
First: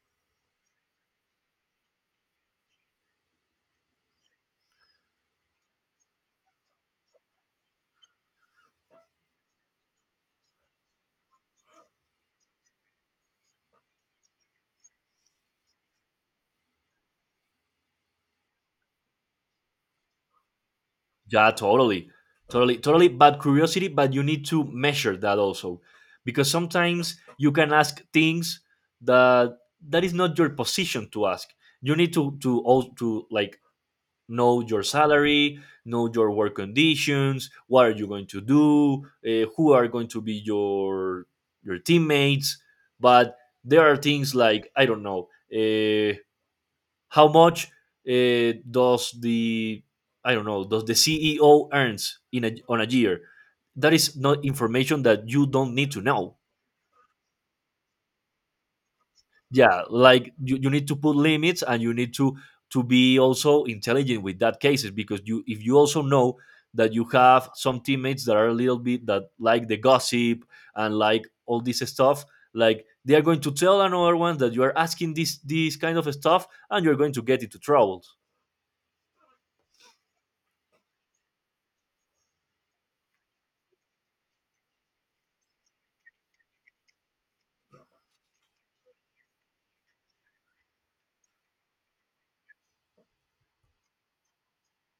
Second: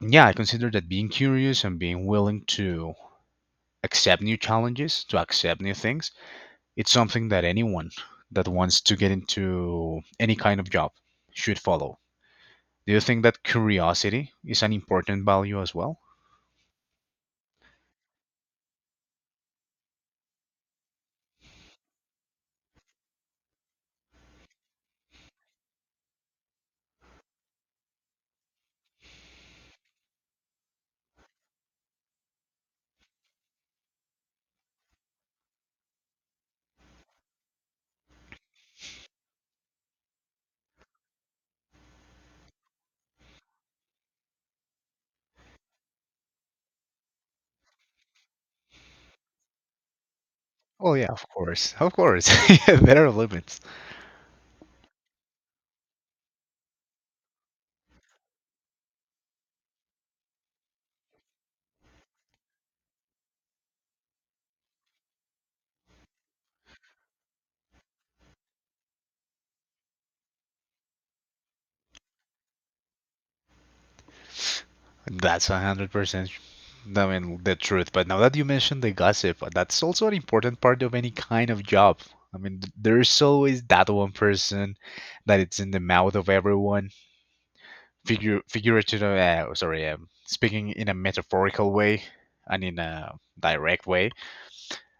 yeah, I consider that being curious and being willing to accept new challenges, to accept new things. It's something that anyone that wants to get into any kind of job should follow. Do you think that curiosity is an important value as well?
Yeah, totally. Totally, totally. But curiosity, but you need to measure that also. Because sometimes you can ask things that that is not your position to ask. You need to, like, know your salary, know your work conditions, what are you going to do, who are going to be your teammates. But there are things like, I don't know, uh, how much, does the I don't know does the
Oh yeah, of
CEO
course, of
earns
course. Yeah,
on a
there are
year?
limits.
That is not information that you don't need to know. Yeah, like, you need to put limits, and you need to be also intelligent with that cases. Because you, if you also know that you have some teammates that are a little bit, that like the gossip, and like all this stuff, like, they are going to tell another one that you are asking this
That's a
this
hundred
kind of
percent.
stuff, and you're
I
going to get
mean the
into
truth. But
troubles.
now that you mentioned the gossip, that's also an important part of any kind of job. I mean, there's always that one person that it's in the mouth of everyone, figure figurative, oh, sorry, speaking in a metaphorical way and in a direct way.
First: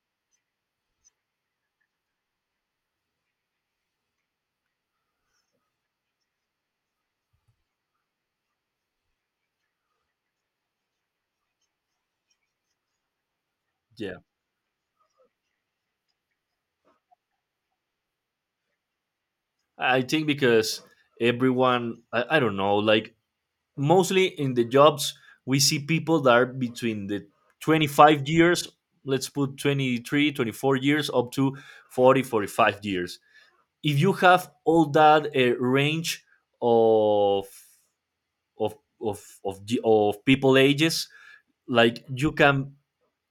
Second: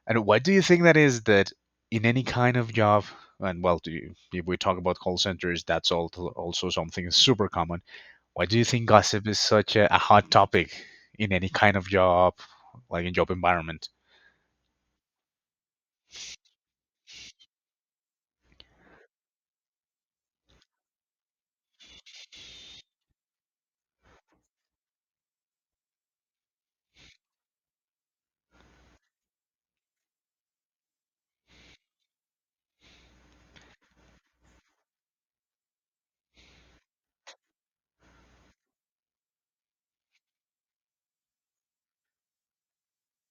And what do you think that is, that in any kind of job? And well, do you, if we talk about call centers, that's all, also something super common. Why do you think gossip is such a hot topic in any kind of job, like in job environment?
Yeah, I think because everyone, I don't know, like, mostly in the jobs, we see people that are between the 25 years, let's put 23, 24 years, up to 40, 45 years. If you have all that, range of, of, of people ages, like, you can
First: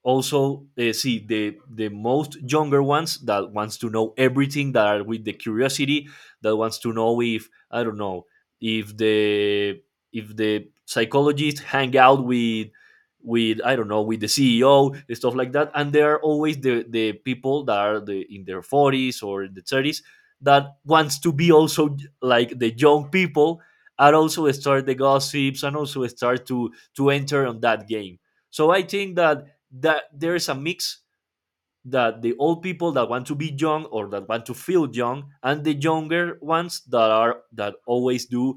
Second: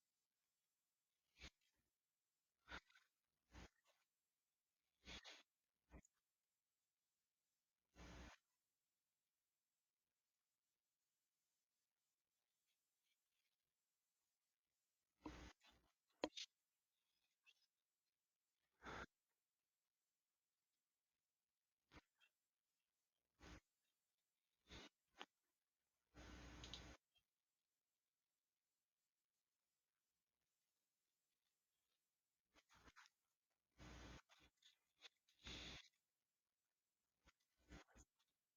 also, see the most younger ones that wants to know everything, that are with the curiosity, that wants to know if, I don't know, if the if the psychologists hang out with, I don't know, with the CEO, and stuff like that. And there are always the people that are the in their 40s or the 30s, that wants to be also like the young people, and also start the gossips, and also start to enter on that game. So I think that there's a mix, that the old people that want to be young, or that want to feel young, and the younger ones that always do,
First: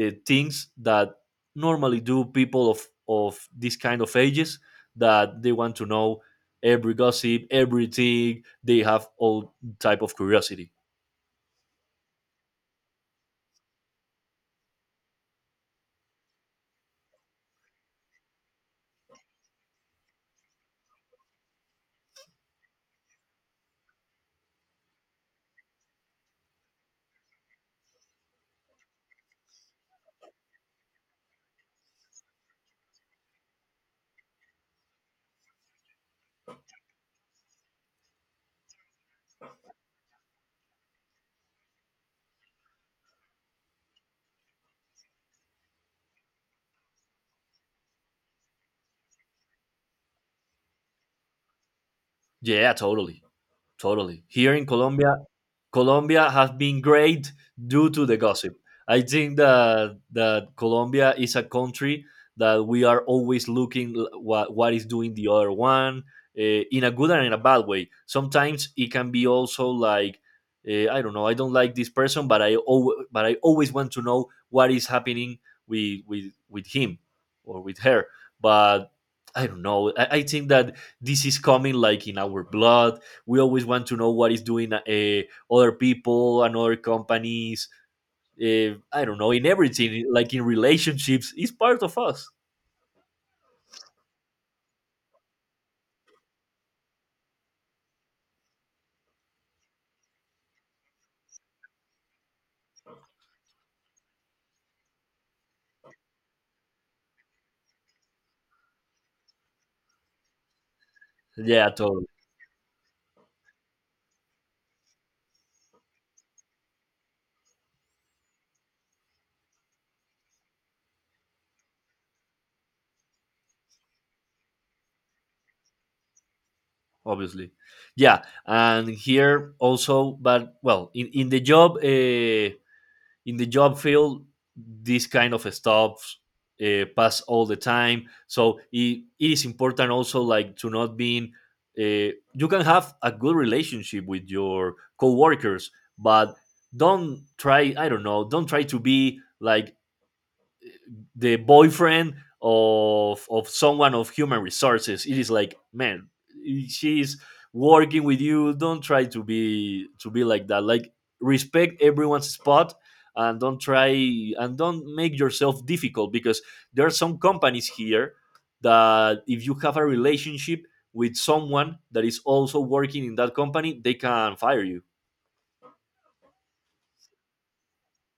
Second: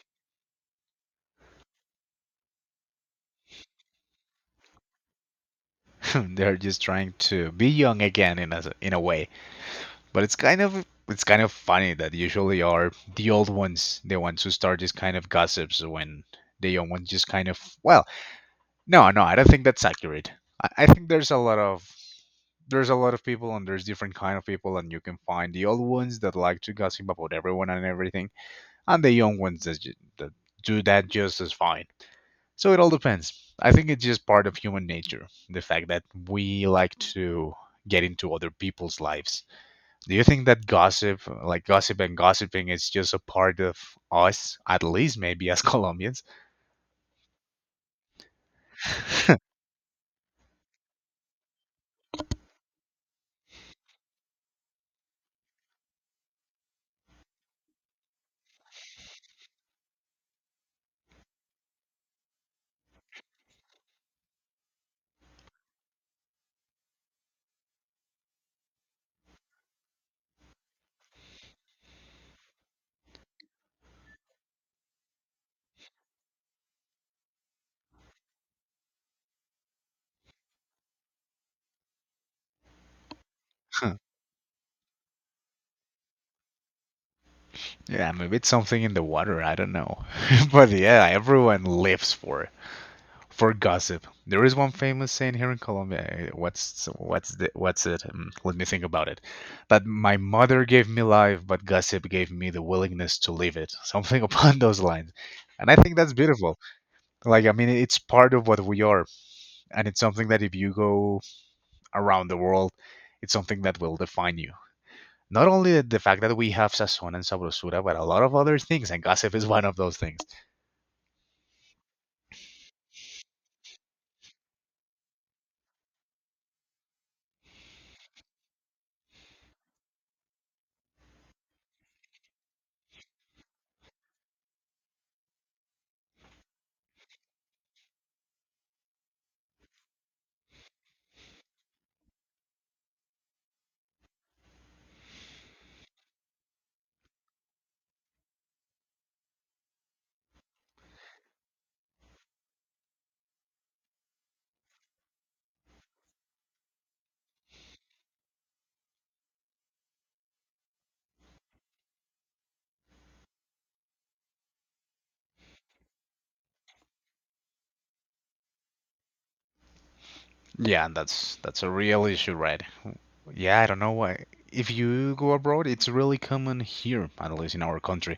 things that normally do people of this kind of ages, that they want to know
They're just
every
trying
gossip,
to be young again
everything.
in a,
They
in a
have
way.
all type of
But it's kind
curiosity.
of, it's kind of funny that usually are the old ones the ones who start this kind of gossips, when the young ones just kind of, well, no, no, I don't think that's accurate. I think there's a lot of, there's a lot of people, and there's different kind of people, and you can find the old ones that like to gossip about everyone and everything, and the young ones that, that do that just as fine. So it all depends. I think it's just part of human nature, the fact that we like to get into other people's lives. Do you think that gossip, like gossip and gossiping, is just a part of us, at least maybe as Colombians?
Yeah, totally. Totally, here in Colombia has been great due to the gossip. I think that Colombia is a country that we are always looking, what is doing the other one, in a good and in a bad way. Sometimes it can be also like, I don't know. I don't like this person, but I always want to know what is happening with him or with her. But I don't know. I think that this is coming like in our blood. We always want to
Huh.
know what is doing, other people and other companies.
Yeah, maybe it's something in
I
the
don't know,
water.
in
I don't know.
everything, like in
But yeah,
relationships, it's
everyone
part of
lives
us.
for gossip. There is one famous saying here in Colombia. Eh, what's the what's it? Let me think about it. That my mother gave me life, but gossip gave me the willingness to live it. Something upon those lines. And I think that's beautiful. Like I mean, it's part of what we are, and it's something that if you go
Yeah, totally.
around the world, it's something that will define you. Not only the fact that we have sazon and sabrosura, but a lot of other things, and gossip is one of those things.
Obviously. Yeah, and here also, but, well, in the job field, this kind of stuff, pass all the time. So it is important, also, like to not being. You can have a good relationship with your coworkers, but don't try. I don't know. Don't try to be like the boyfriend of someone of human resources. It is like, man, she's working with you. Don't try to be like that. Like, respect everyone's spot, and don't try, and don't make yourself difficult, because there are some companies here that, if you have a relationship
Yeah, and
with
that's a
someone that
real
is
issue,
also
right?
working in that
Yeah, I don't
company,
know
they
why.
can fire
If
you.
you go abroad, it's really common here, at least in our country,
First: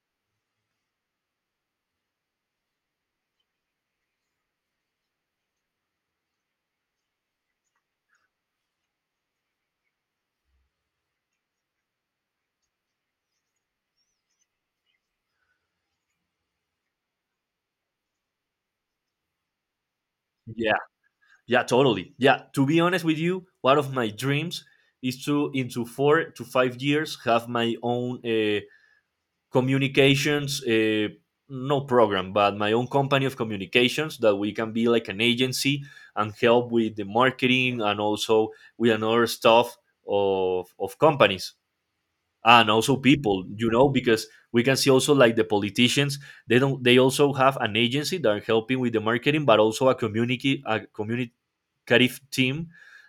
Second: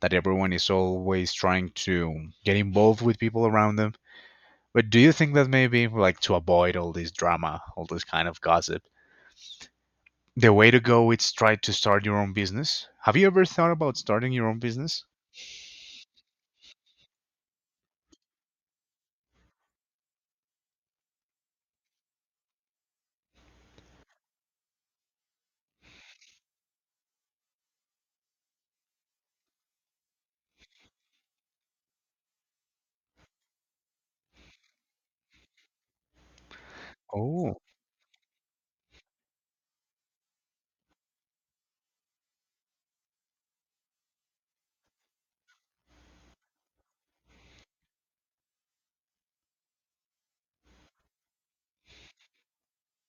that everyone is always trying to get involved with people around them. But do you think that maybe, like, to avoid all this drama, all this kind of gossip, the way to go is try to start your own business? Have you ever thought about starting your own business?
Yeah, totally. Yeah, to be honest with you, one of my dreams is to, into 4 to 5 years, have my own, communications, no, program, but my own company of communications, that we can be like an agency, and help with the marketing, and also with another stuff of companies, and also people, because we can see also, like, the politicians, they don't, they also have an agency that are helping with the marketing, but also a community, Carif team,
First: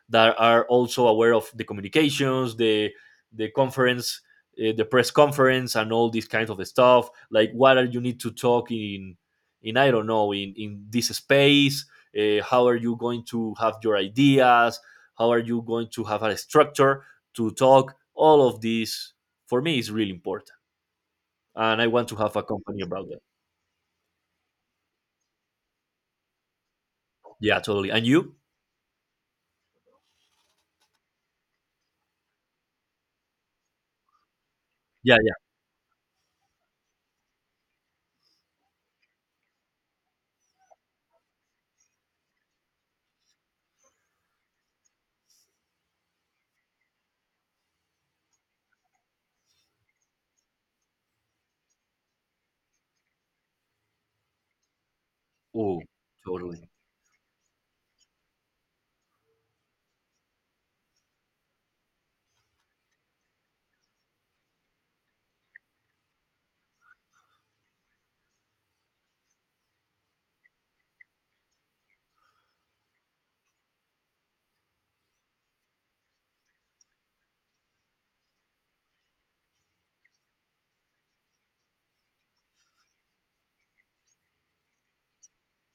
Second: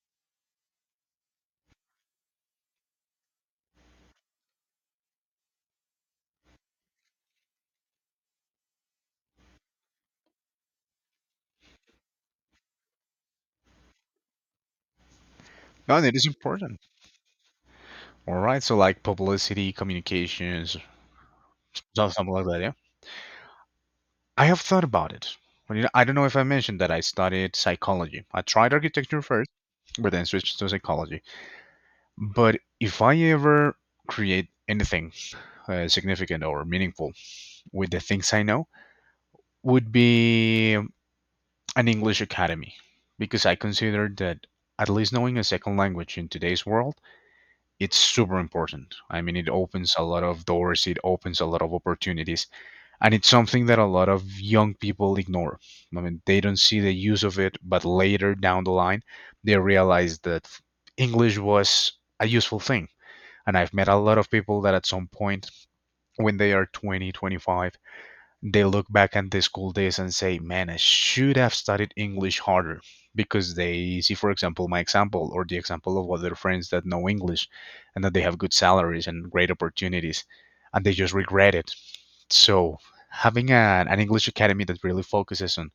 that are also aware of the communications, the conference, the press conference, and all these kinds of stuff. Like, what are you need to talk in, I don't know, in this space. How are you going to have your ideas? How are you going
No,
to
and it
have
is
a
important.
structure to talk?
All
All of
right, so like
this, for
publicity,
me, is really important,
communications,
and I want
so-
to
something
have a
like that. Yeah,
company about that.
I have thought about it. But, you know, I don't know if I mentioned that I studied
Yeah, totally. And
psychology.
you?
I tried architecture first, but then switched to psychology. But if I ever create anything
Yeah, yeah.
significant or meaningful with the things I know, would be an English academy, because I consider that at least knowing a second language in today's world, it's super important. I mean, it opens a lot of doors. It opens a lot of opportunities, and it's something that a lot of young people ignore.
Oh,
I mean, they don't
totally.
see the use of it, but later down the line, they realize that English was a useful thing. And I've met a lot of people that at some point, when they are 20, 25, they look back at the school days and say, man, I should have studied English harder. Because they see, for example, my example or the example of other friends that know English and that they have good salaries and great opportunities, and they just regret it. So, having an English academy that really focuses on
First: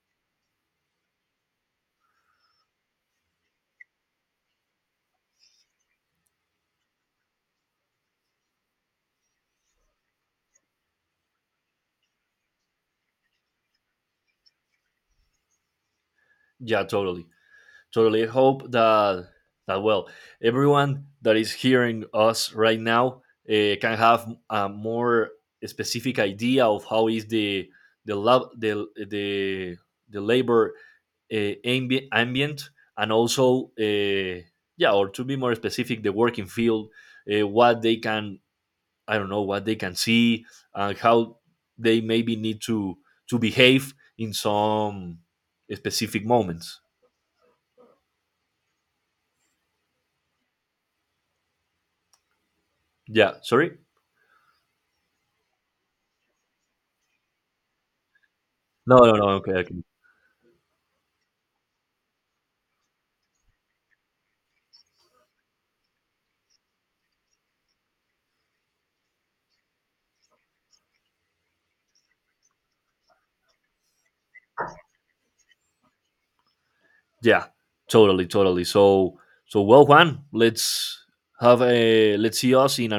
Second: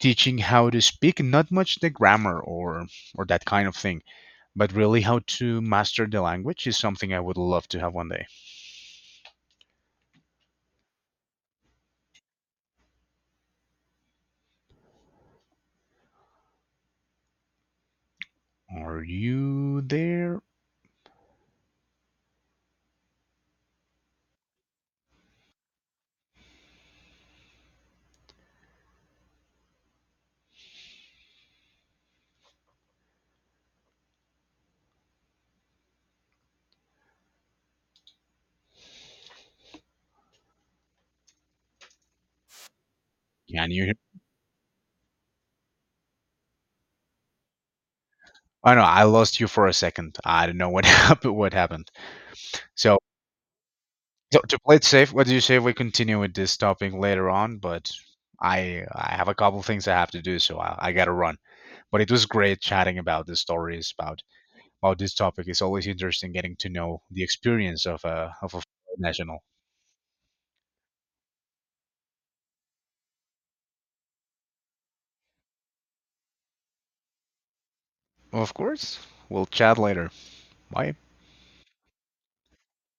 teaching how to speak, not much the grammar or that kind of thing, but really how to master the language is something I would love to have one day.
Yeah, totally. Totally, hope
Are
that
you
that well,
there?
everyone that is hearing us right now, can have a more specific idea of how is the lab the the, the labor, uh, ambient, and also, yeah, or to be more specific, the working field. What they can, I don't know, what they can see, and how they maybe need to
Can you
behave
hear-
in some specific moments.
Oh no, I lost you for a second. I don't know what happened. What happened? So,
Yeah, sorry.
so to play it safe, what do you say if we continue with this topic later on? But I
No, no,
I
no.
have a
Okay,
couple
okay.
things I have to do, so I gotta run. But it was great chatting about the stories about this topic. It's always interesting getting to know the experience of a national.
Yeah, totally,
Of
totally.
course.
So,
We'll chat
well,
later.
Juan,
Bye.
let's have a let's see us in